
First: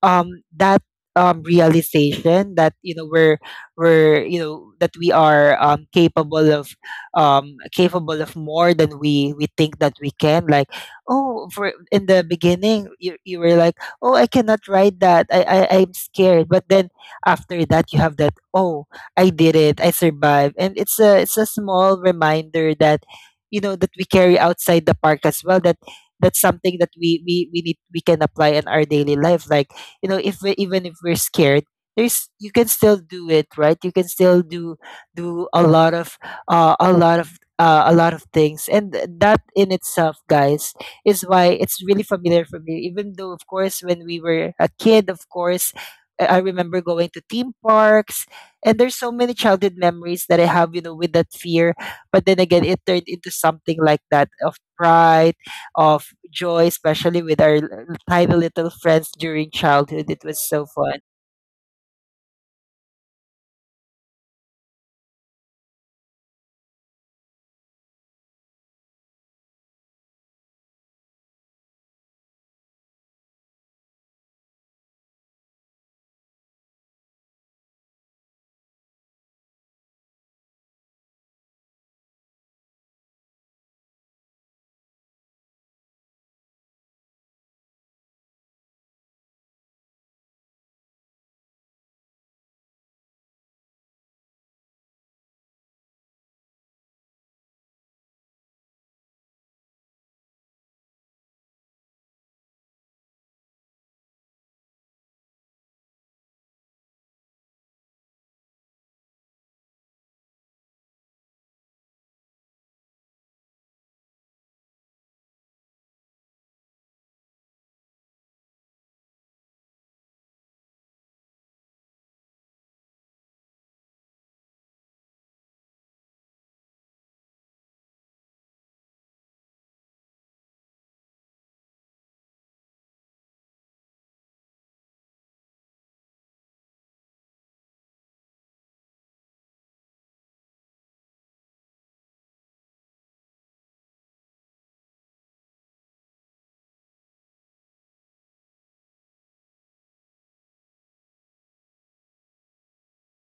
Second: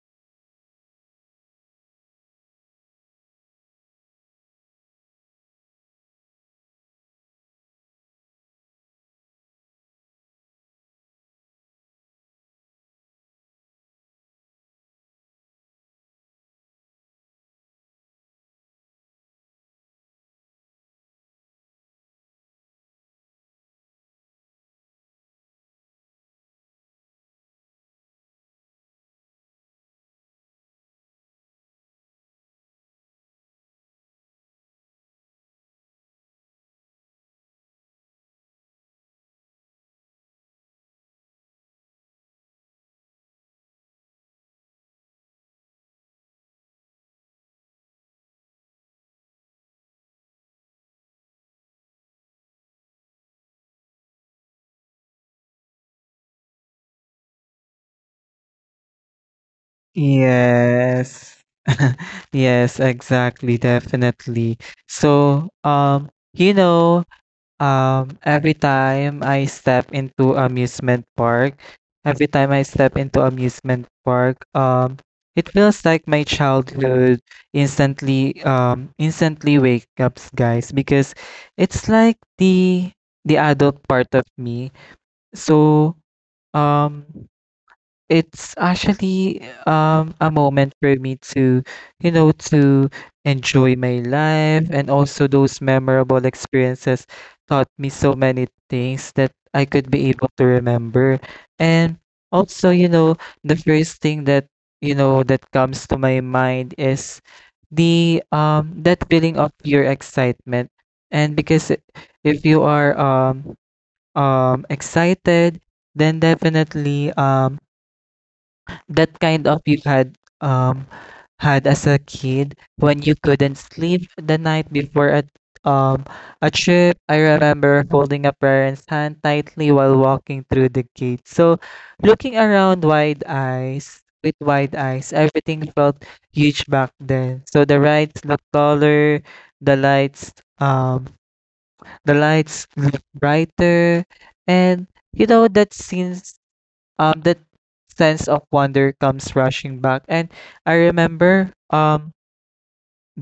Speaker 1: um that um realization that, you know, we're we're you know that we are um capable of, um capable of more than we we think that we can. Like, oh, for in the beginning you, you were like, oh, I cannot ride that. I, I i'm scared. But then after that you have that, oh, I did it, I survived. And it's a, it's a small reminder that, you know, that we carry outside the park as well. That that's something that we we we need, we can apply in our daily life. Like, you know, if we- even if we're scared, there's, you can still do it, right? You can still do do a lot of, uh, a lot of uh, a lot of things. And th- that, in itself, guys, is why it's really familiar for me. Even though, of course, when we were a kid, of course, i I remember going to theme parks, and there's so many childhood memories that I have, you know, with that fear. But then again, it turned into something like that of pride, of joy, especially with our l- tiny little friends during childhood. It was so fun.
Speaker 2: Yes. Yes, exactly, definitely. So, um, you know, Um, every time I step into amusement park, every time I step into amusement park, um, it feels like my childhood instantly, um, instantly wake up, guys, because it's like the the adult part of me. So, um, it's actually um a moment for me to you know to enjoy my life, and also those memorable experiences taught me so many things that I could be able to remember. And also, you know, the first thing that you know, that comes to my mind is the um that feeling of pure excitement. And because i- if you are um um excited, then definitely um that kind of you had um had as a kid when you couldn't sleep the night before a um a trip. I remember holding a parent's hand tightly while walking through the gate, so looking around wide eyes with wide eyes, everything felt huge back then, so the rides looked taller, the lights, um the lights looked brighter. And you know that scene, um that sense of wonder comes rushing back. And I remember um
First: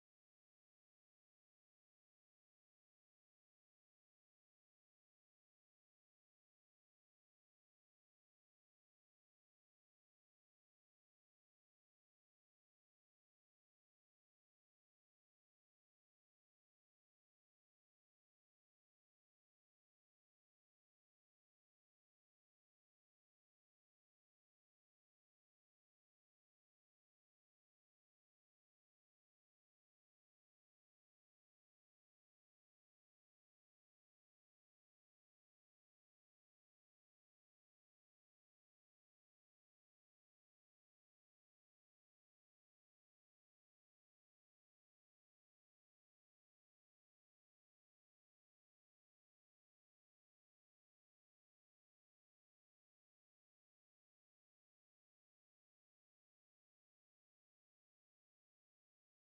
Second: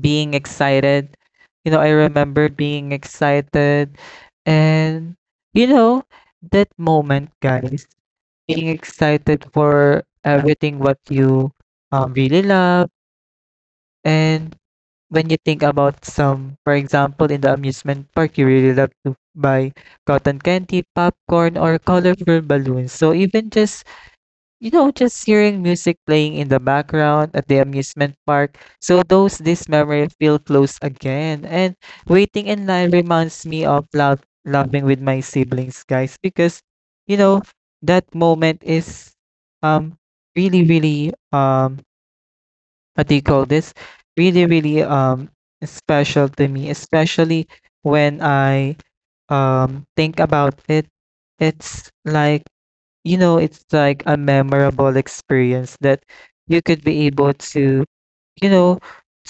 Speaker 2: being excited, you know, I remember being excited. And you know, that moment, guys, being excited for everything what you um, really love. And when you think about some, for example, in the amusement park you really love to buy cotton candy, popcorn, or colorful balloons, so even just, you know, just hearing music playing in the background at the amusement park, so those this memory feel close again. And waiting in line reminds me of love, loving with my siblings, guys, because you know that moment is um really, really um what do you call this? Really, really um special to me, especially when I um think about it. It's like, you know, it's like a memorable experience that you could be able to, you know,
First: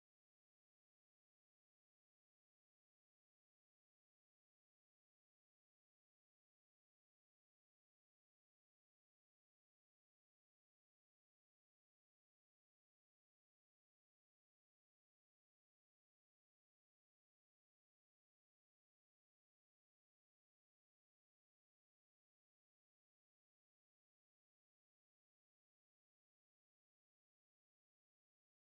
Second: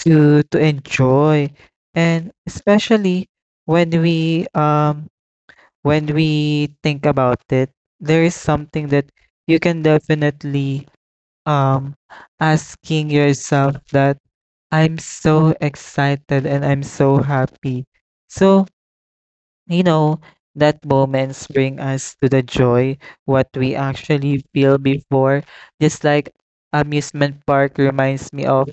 Speaker 2: to to enjoy. And especially when we um when we think about it, there is something that you can definitely um asking yourself that I'm so excited and I'm so happy. So you know, that moments bring us to the joy, what we actually feel before. Just like amusement park reminds me of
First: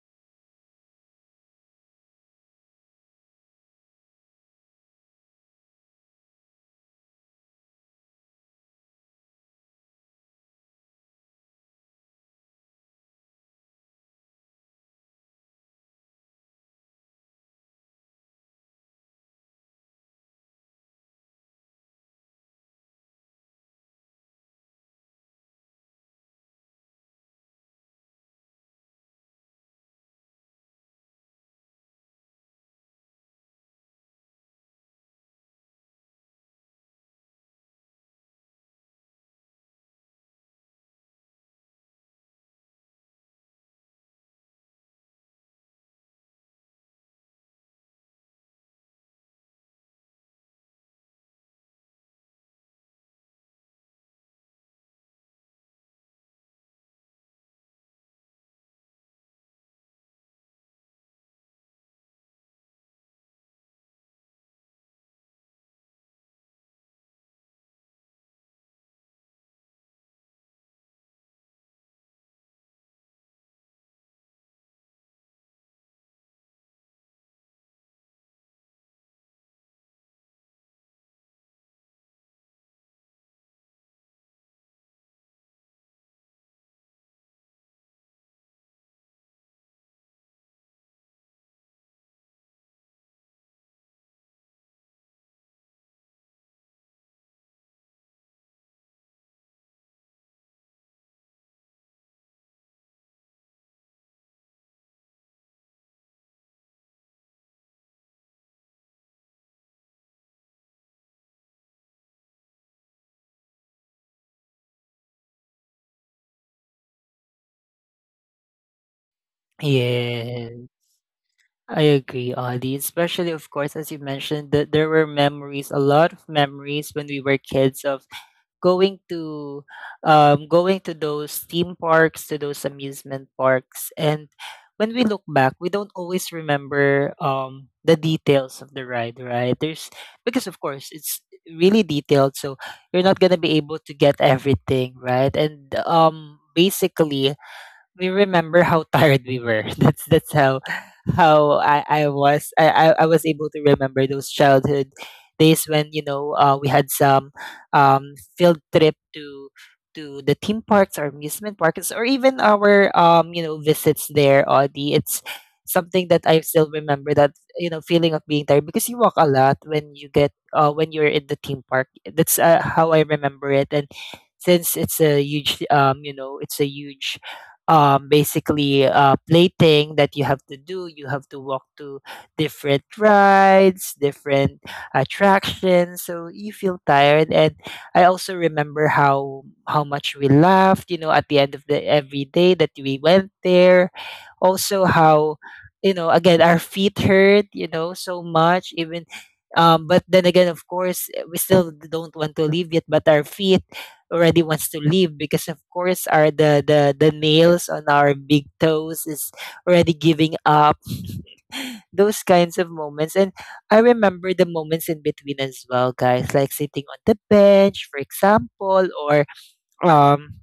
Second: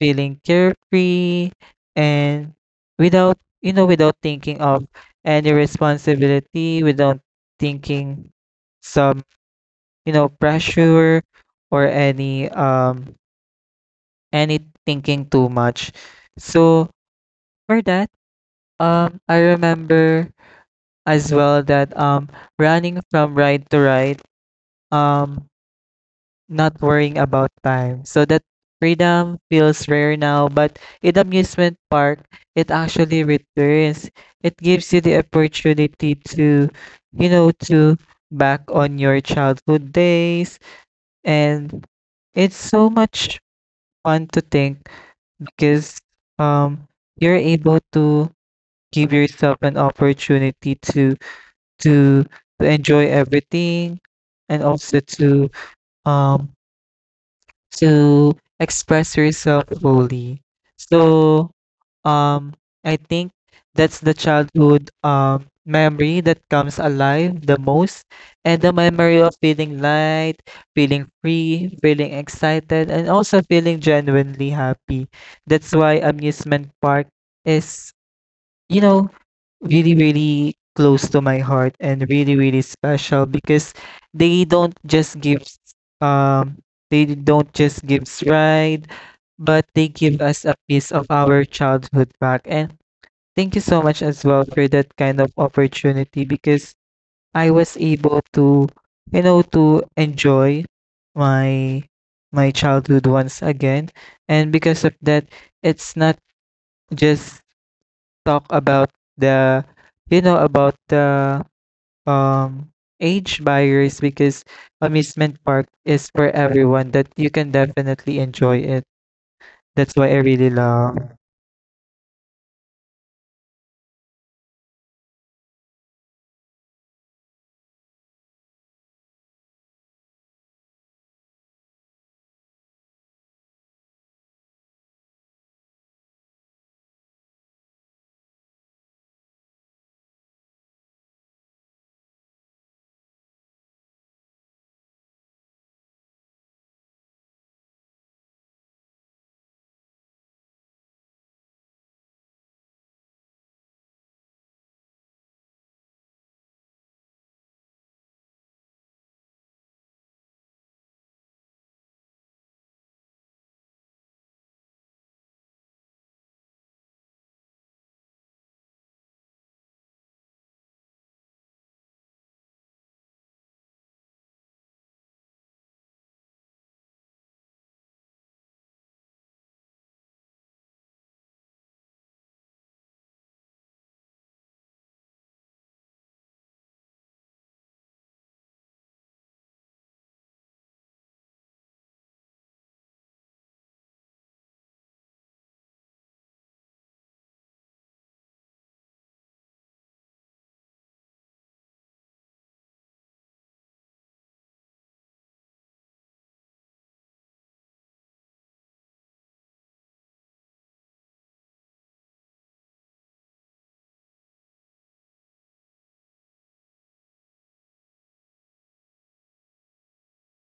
Speaker 2: feeling carefree and without, you know, without thinking of any responsibility, without thinking some, you know, pressure or any um any thinking too much. So for that, um I remember as well that um running from right to right, um not worrying about time. So that freedom feels rare now, but in amusement park, it actually returns. It gives you the opportunity to, you know, to back on your childhood days. And it's so much fun to think because um you're able to give yourself an opportunity to to to enjoy everything, and also to um to express yourself fully. So um I think that's the childhood um memory that comes alive the most, and the memory of feeling light, feeling free, feeling excited, and also feeling genuinely happy. That's why amusement park is, you know, really really close to my heart and really really special, because they don't just give um they don't just give pride, but they give us a piece of our childhood back. And thank you so much as well for that kind of opportunity, because I was able to, you know, to enjoy my my childhood once again. And because of that, it's not just talk about the you know, about the um age buyers, because amusement park is for everyone that you can definitely enjoy it. That's why I really
Speaker 1: Yeah,
Speaker 2: love.
Speaker 1: I agree, Audie. Especially, of course, as you mentioned, that there were memories, a lot of memories when we were kids of going to, um, going to those theme parks, to those amusement parks. And when we look back, we don't always remember, um, the details of the ride, right? There's Because of course it's really detailed, so you're not gonna be able to get everything, right? And, um, basically, we remember how tired we were. That's that's how how I, I was I, I, I was able to remember those childhood days when, you know uh, we had some, um, field trip to to the theme parks or amusement parks, or even our, um, you know visits there. Audie, it's something that I still remember, that, you know feeling of being tired, because you walk a lot when you get uh, when you're in the theme park. That's, uh, how I remember it. And since it's a huge um you know it's a huge um, basically, uh, plating that you have to do. You have to walk to different rides, different attractions, so you feel tired. And I also remember how how much we laughed, you know, at the end of the every day that we went there. Also, how, you know, again, our feet hurt, you know, so much. Even, um, but then again, of course, eh, we still don't want to leave yet. But our feet already wants to leave, because of course our the the, the nails on our big toes is already giving up. Those kinds of moments. And I remember the moments in between as well, guys, like sitting on the bench, for example, or um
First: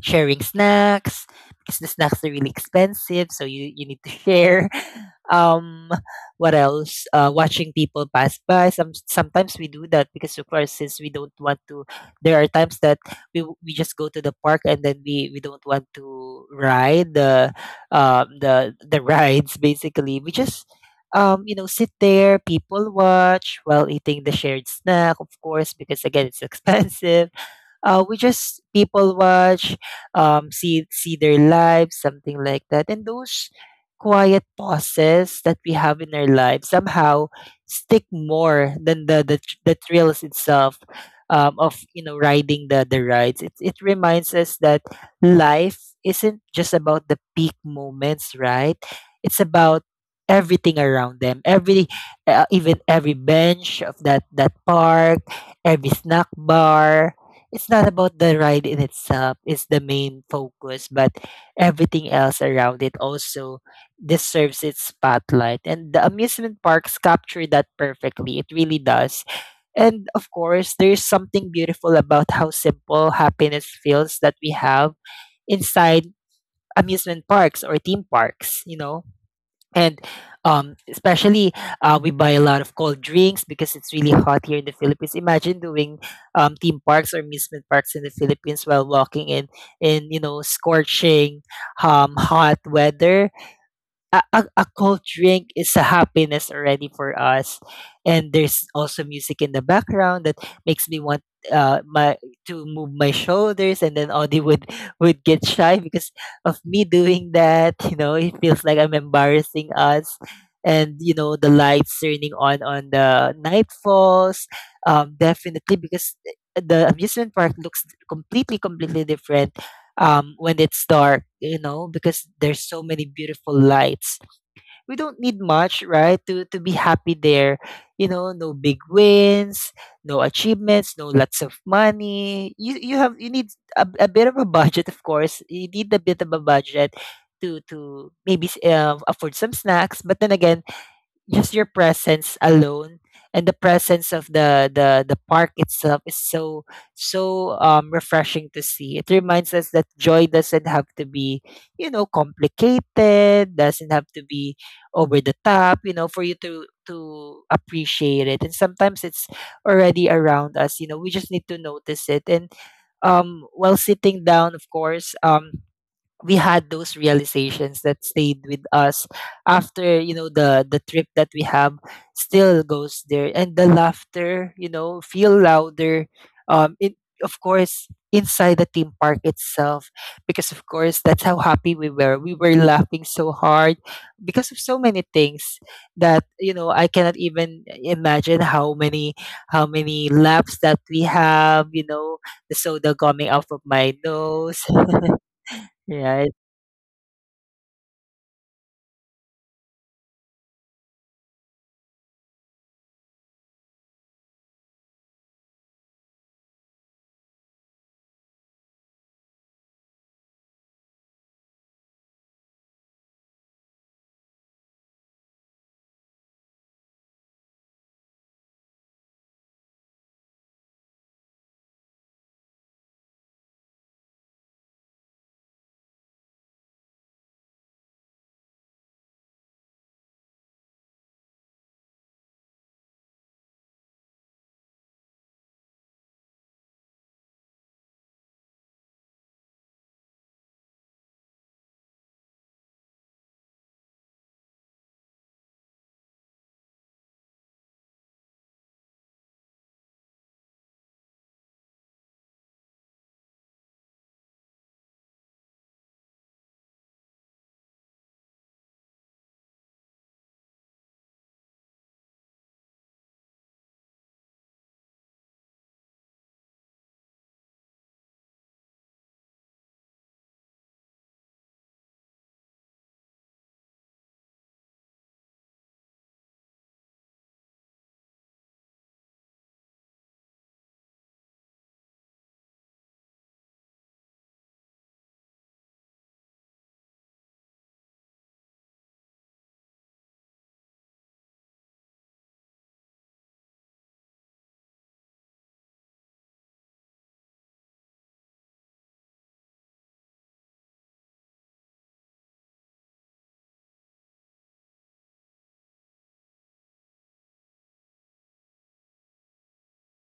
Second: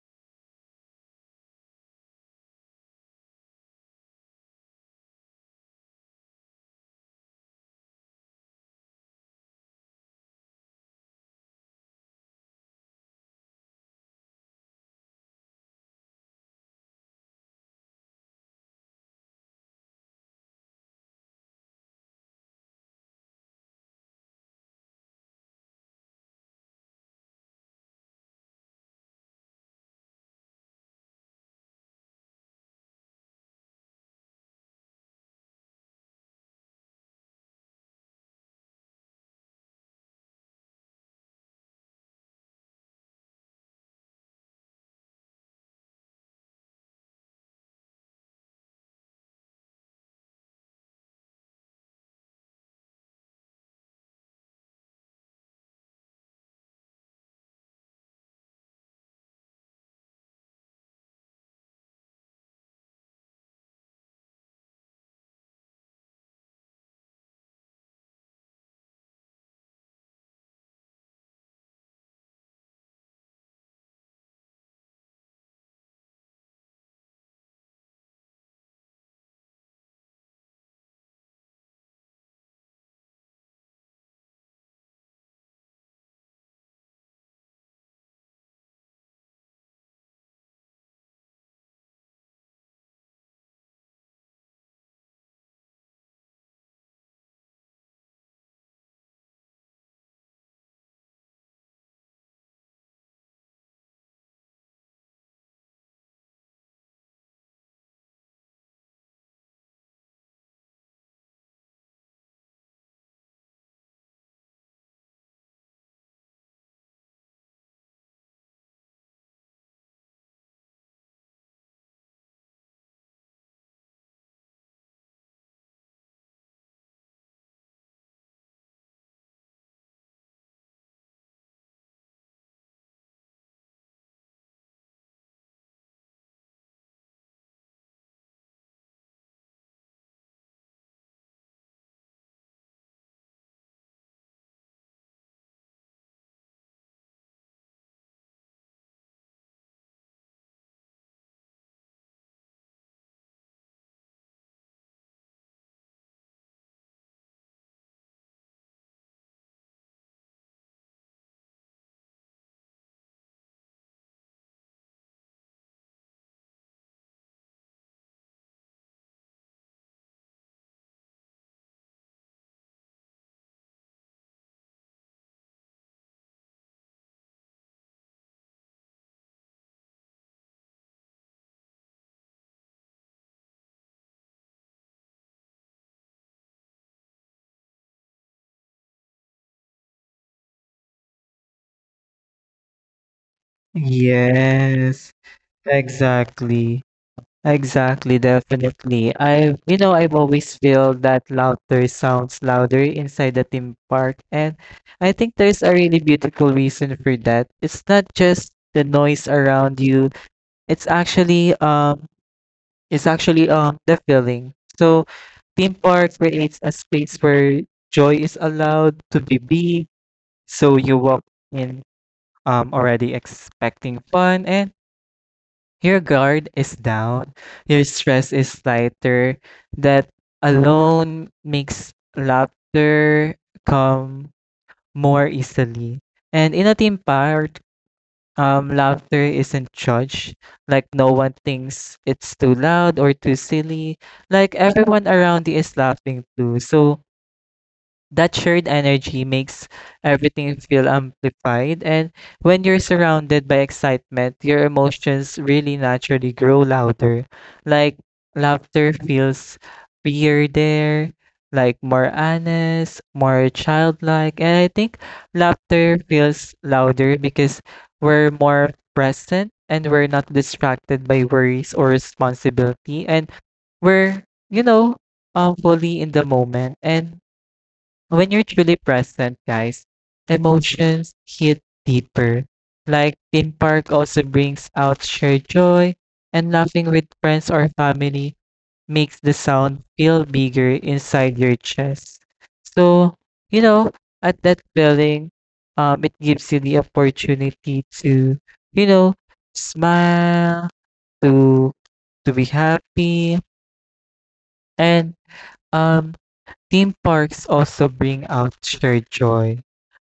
Speaker 1: sharing snacks, because the snacks are really expensive, so you you need to share. Um, what else? Uh, watching people pass by. Some sometimes we do that, because of course since we don't want to. There are times that we w- we just go to the park, and then we we don't want to ride the um the the rides, basically. We just um you know sit there, people watch, while eating the shared snack, of course, because again it's expensive. Uh, we just people watch, um, see see their lives, something like that. And those quiet pauses that we have in our lives somehow stick more than the the, tr- the thrills itself, um, of, you know riding the the rides. It it reminds us that life isn't just about the peak moments, right? It's about everything around them. Every, uh, even every bench of that that park, every snack bar. It's not about the ride in itself, it's the main focus, but everything else around it also deserves its spotlight. And the amusement parks capture that perfectly. It really does. And of course there's something beautiful about how simple happiness feels, that we have inside amusement parks or theme parks you know And, um, especially, uh, we buy a lot of cold drinks, because it's really hot here in the Philippines. Imagine doing, um, theme parks or amusement parks in the Philippines, while walking in, in you know scorching, um, hot weather. A, a, a cold drink is a happiness already for us. And there's also music in the background that makes me want uh my to move my shoulders. And then Audie would would get shy, because of me doing that. You know it feels like I'm embarrassing us. And, you know the lights turning on on the nightfalls, um definitely, because the amusement park looks completely completely different, um, when it's dark. You know, because there's so many beautiful lights, we don't need much, right, to to be happy there. You know, no big wins, no achievements, no lots of money. You you have you need a, a bit of a budget, of course. You need a bit of a budget to to maybe s- uh, afford some snacks. But then again, just your presence alone, and the presence of the the the park itself, is so so um refreshing to see. It reminds us that joy doesn't have to be, you know complicated, doesn't have to be over the top, you know for you to to appreciate it. And sometimes it's already around us, you know we just need to notice it. And um while sitting down, of course, um we had those realizations that stayed with us after, you know the the trip that we have still goes there. And the laughter, you know feel louder, um it of course inside the theme park itself. Because of course that's how happy we were we were laughing so hard, because of so many things that, you know, I cannot even imagine how many how many laughs that we have you know The soda coming out of my nose.
Speaker 2: Yes,
Speaker 1: Right.
Speaker 2: exactly. Exactly, definitely. I've, you know, I've always feel that louder sounds louder inside the theme park. And I think there's a really beautiful reason for that. It's not just the noise around you, it's actually um is actually um the feeling. So theme park creates a space where joy is allowed to be be. So you walk in um already expecting fun, and your guard is down. Your stress is lighter. That alone makes laughter come more easily. And in a theme park, um, laughter isn't judged. Like, no one thinks it's too loud or too silly. Like, everyone around you is laughing too. So, that shared energy makes everything feel amplified. And when you're surrounded by excitement, your emotions really naturally grow louder. Like laughter feels freer there, like more honest, more childlike. And I think laughter feels louder because we're more present, and we're not distracted by worries or responsibility. And we're, you know, um, fully in the moment. And when you're truly present, guys, emotions hit deeper. Like theme park also brings out shared joy, and laughing with friends or family makes the sound feel bigger inside your chest. So, you know, at that feeling, um, it gives you the opportunity to, you know, smile, to to be happy, and um theme parks also bring out shared joy,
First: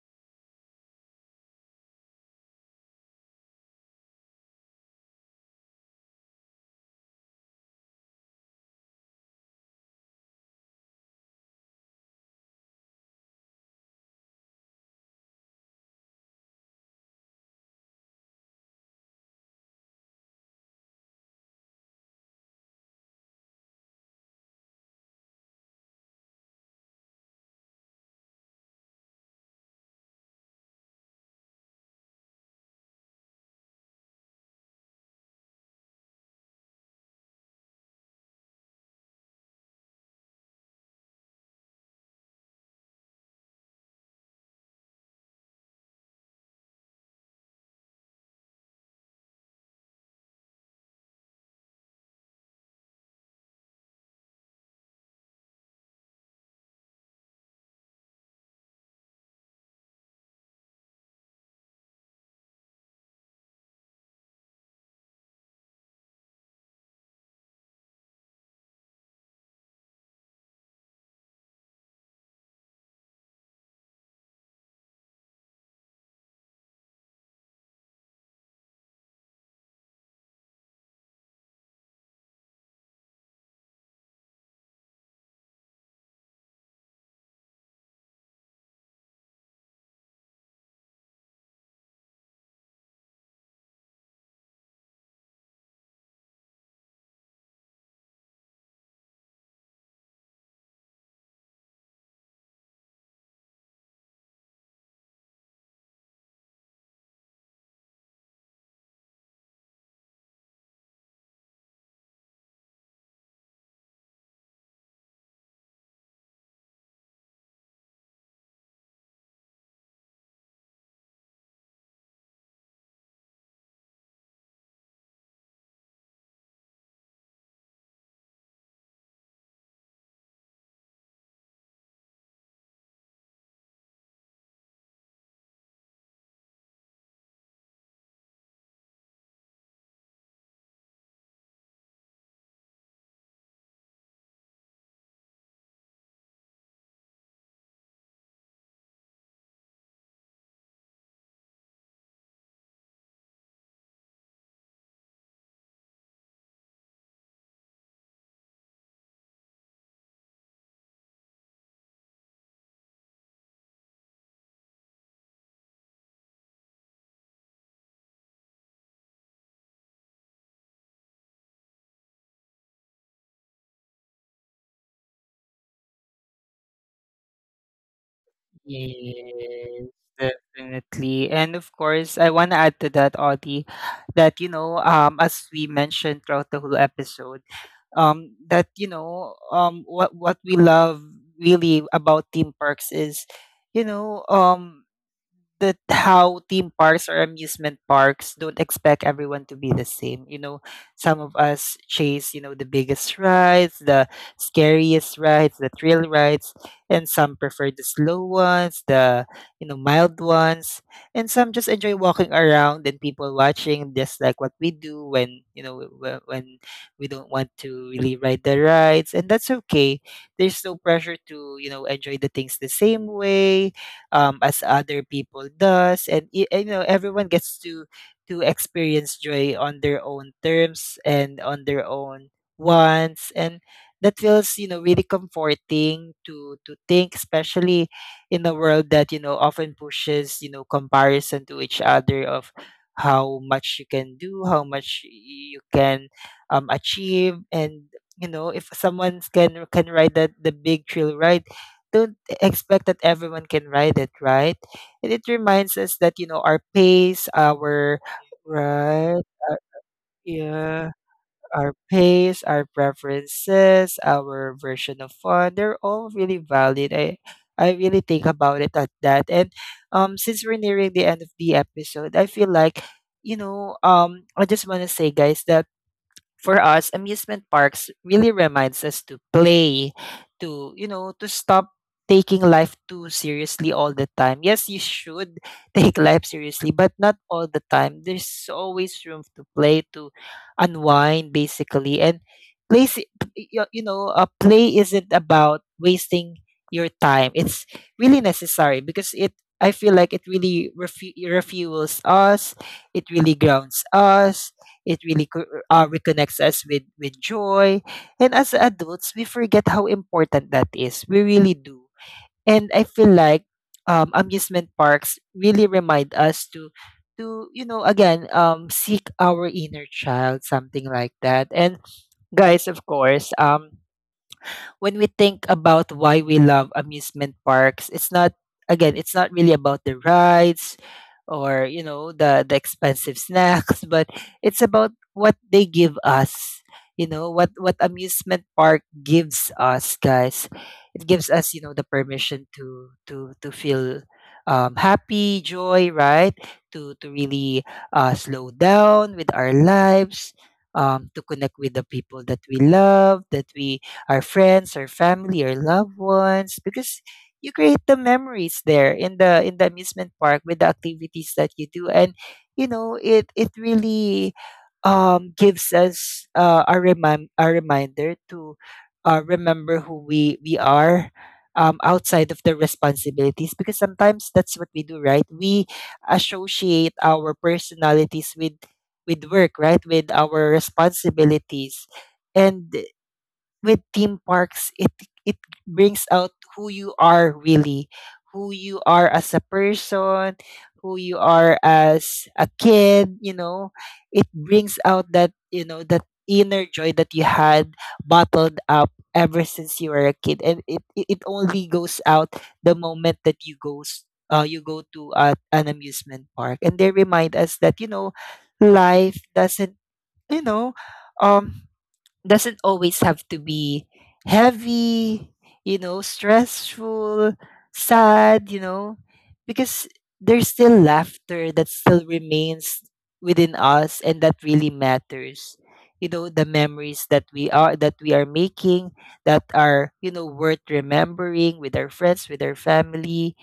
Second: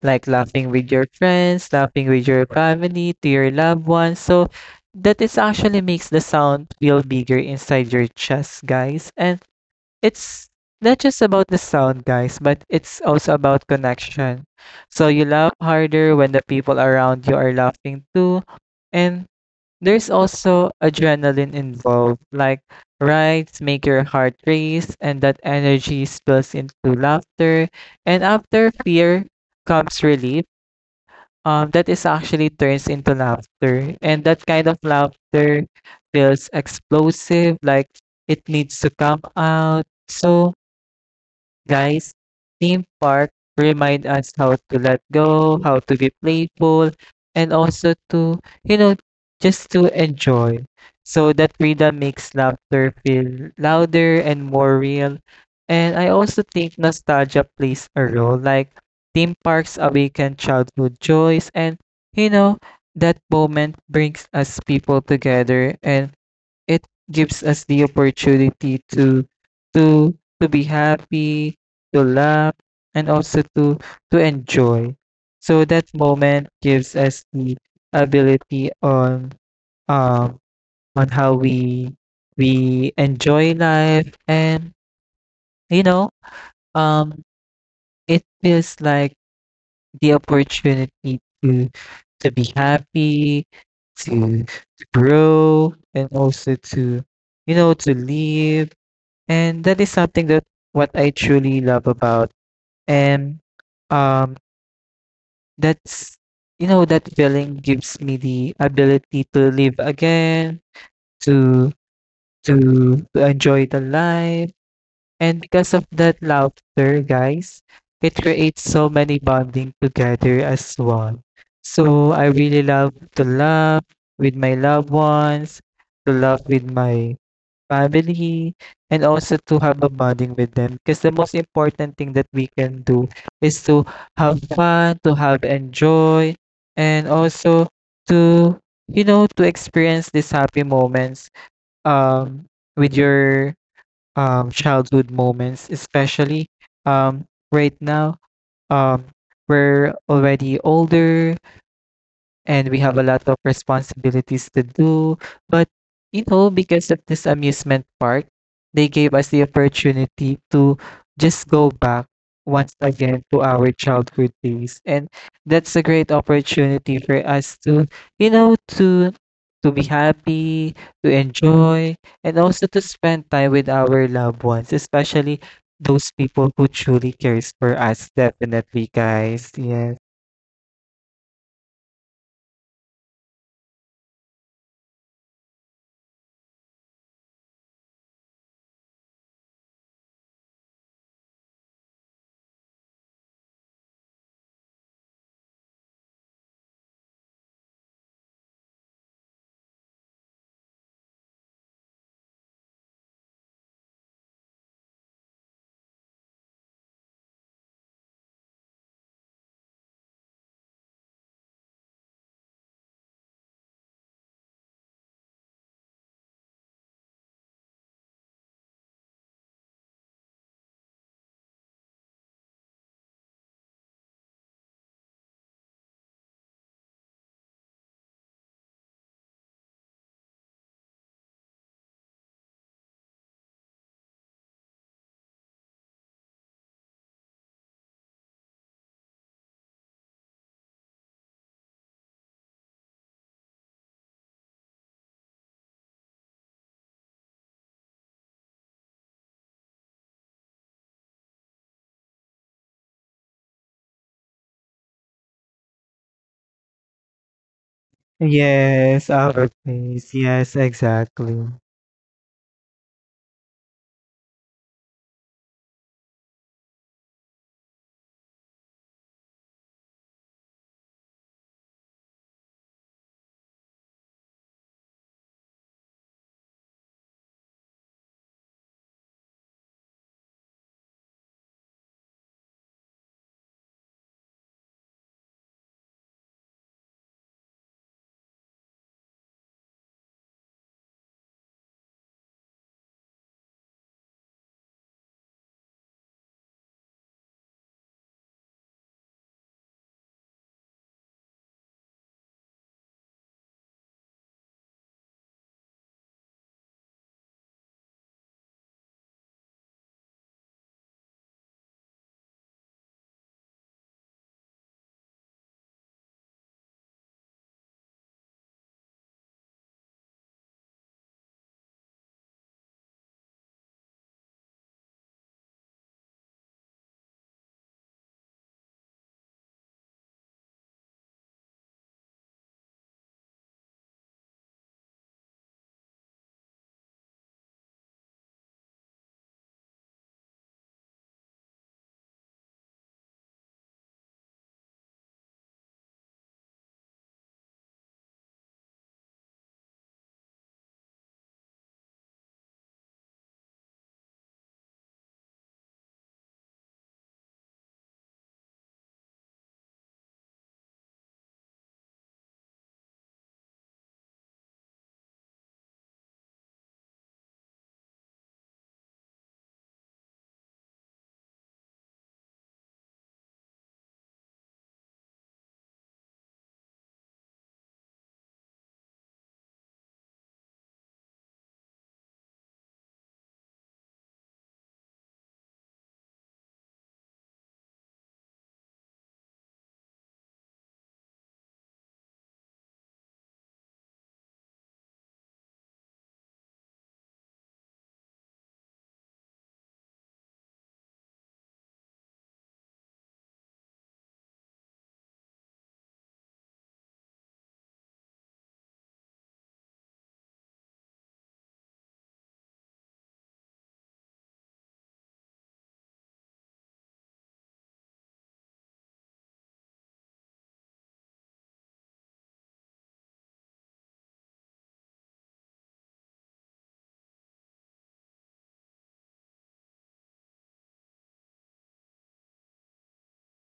Speaker 2: like laughing with your friends, laughing with your family, to your loved ones. So that is actually makes the sound feel bigger inside your chest, guys. And it's not just about the sound, guys, but it's also about connection. So you laugh harder when the people around you are laughing too. And There's also adrenaline involved, like rides make your heart race, and that energy spills into laughter. And after fear comes relief, um, that is actually turns into laughter. And that kind of laughter feels explosive, like it needs to come out. So guys, theme park remind us how to let go, how to be playful, and also to, you know, just to enjoy. So that freedom makes laughter feel louder and more real. And I also think nostalgia plays a role. Like theme parks awaken childhood joys, and you know that moment brings us people together. And it gives us the opportunity to to to be happy, to laugh, and also to to enjoy. So that moment gives us the ability on um on how we we enjoy life. And you know, um it feels like the opportunity to to be happy, to, to grow, and also to, you know, to live. And that is something that what I truly love about. And um that's you know, that feeling gives me the ability to live again, to to to enjoy the life. And because of that laughter, guys, it creates so many bonding together as one. So I really love to laugh with my loved ones, to laugh with my family, and also to have a bonding with them, because the most important thing that we can do is to have fun, to have enjoy, and also to, you know, to experience these happy moments um with your um childhood moments, especially um right now, um we're already older and we have a lot of responsibilities to do. But, you know, because of this amusement park, they gave us the opportunity to just go back once again to our childhood days. And that's a great opportunity for us to, you know, to to be happy, to enjoy, and also to spend time with our loved ones, especially those people who truly cares for us, definitely, guys.
Speaker 1: Yes,
Speaker 2: Yes.
Speaker 1: definitely. And of course, I want to add to that, Audie, that, you know, um, as we mentioned throughout the whole episode, um, that, you know, um, what, what we love really about theme parks is, you know, um, that how theme parks or amusement parks don't expect everyone to be the same. You know, some of us chase, you know, the biggest rides, the scariest rides, the thrill rides. And some prefer the slow ones, the, you know, mild ones. And some just enjoy walking around and people watching, just like what we do when, you know, wh- when we don't want to really ride the rides. And that's okay. There's no pressure to, you know, enjoy the things the same way um, as other people does, and y- you know everyone gets to to experience joy on their own terms and on their own wants, and that feels you know really comforting to to think, especially in a world that you know often pushes you know comparison to each other of how much you can do, how much you can um, achieve, and you know if someone can can ride that the big trail ride, don't expect that everyone can ride it, right? And it reminds us that you know our pace, our
Speaker 2: Yes,
Speaker 1: right,
Speaker 2: our
Speaker 1: uh,
Speaker 2: place. Yes,
Speaker 1: yeah,
Speaker 2: exactly.
Speaker 1: our pace, our preferences, our version of fun. They're all really valid. I I really think about it at that. And um, since we're nearing the end of the episode, I feel like you know um, I just want to say, guys, that for us, amusement parks really reminds us to play, to, you know, to stop taking life too seriously all the time. Yes, you should take life seriously, but not all the time. There's always room to play, to unwind, basically. And play, si- p- y- you know, uh, play isn't about wasting your time. It's really necessary because it, I feel like it really refu- refuels us. It really grounds us. It really co- uh, reconnects us with with joy, and as adults, we forget how important that is. We really do. And I feel like um, amusement parks really remind us to to you know again um, seek our inner child, something like that. And guys, of course, um, when we think about why we love amusement parks, it's not, again, it's not really about the rides or you know the the expensive snacks, but it's about what they give us. You know what what amusement park gives us, guys. It gives us you know the permission to to to feel um, happy, joy, right? To to really uh, slow down with our lives, um, to connect with the people that we love, that we — our friends, our family, our loved ones, because you create the memories there in the in the amusement park with the activities that you do, and you know it it really um, gives us uh, a remind a reminder to uh, remember who we we are. Um, outside of the responsibilities, because sometimes that's what we do, right? We associate our personalities with with work, right, with our responsibilities, and with theme parks, it it brings out who you are, really, who you are as a person, who you are as a kid, you know. It brings out that you know that inner joy that you had bottled up ever since you were a kid, and it it it only goes out the moment that you goes uh, you go to uh, an amusement park. And they remind us that you know life doesn't you know um doesn't always have to be heavy, you know, stressful, sad, you know, because there's still laughter that still remains within us, and that really matters. You know, the memories that we are that we are making that are, you know, worth remembering with our friends, with our family,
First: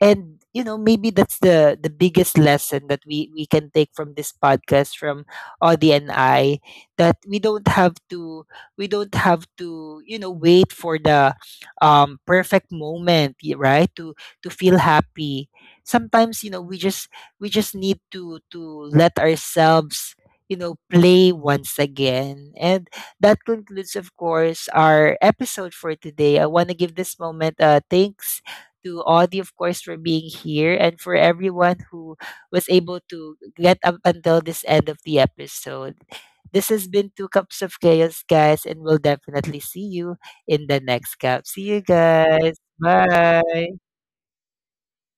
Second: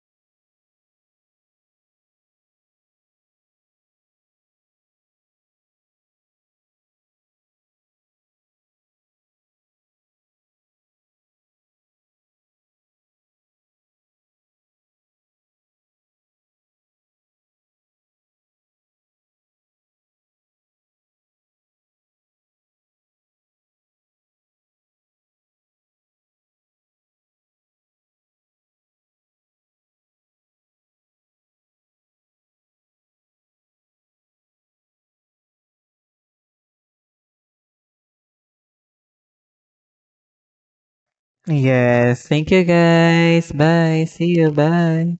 Speaker 1: and you know maybe that's the the biggest lesson that we we can take from this podcast, from Audie and I, that we don't have to we don't have to you know wait for the um perfect moment, y- right, to to feel happy. Sometimes you know we just we just need to to let ourselves you know play once again. And that concludes, of course, our episode for today. I want to give this moment, uh thanks to Audie, of course, for being here, and for everyone who was able to get up until this end of the episode. This has been Two Cups of Chaos, guys, and we'll definitely see you in the next cup. See you,
Speaker 2: Yes. Thank
Speaker 1: guys.
Speaker 2: you guys.
Speaker 1: Bye.
Speaker 2: Bye. See you. Bye.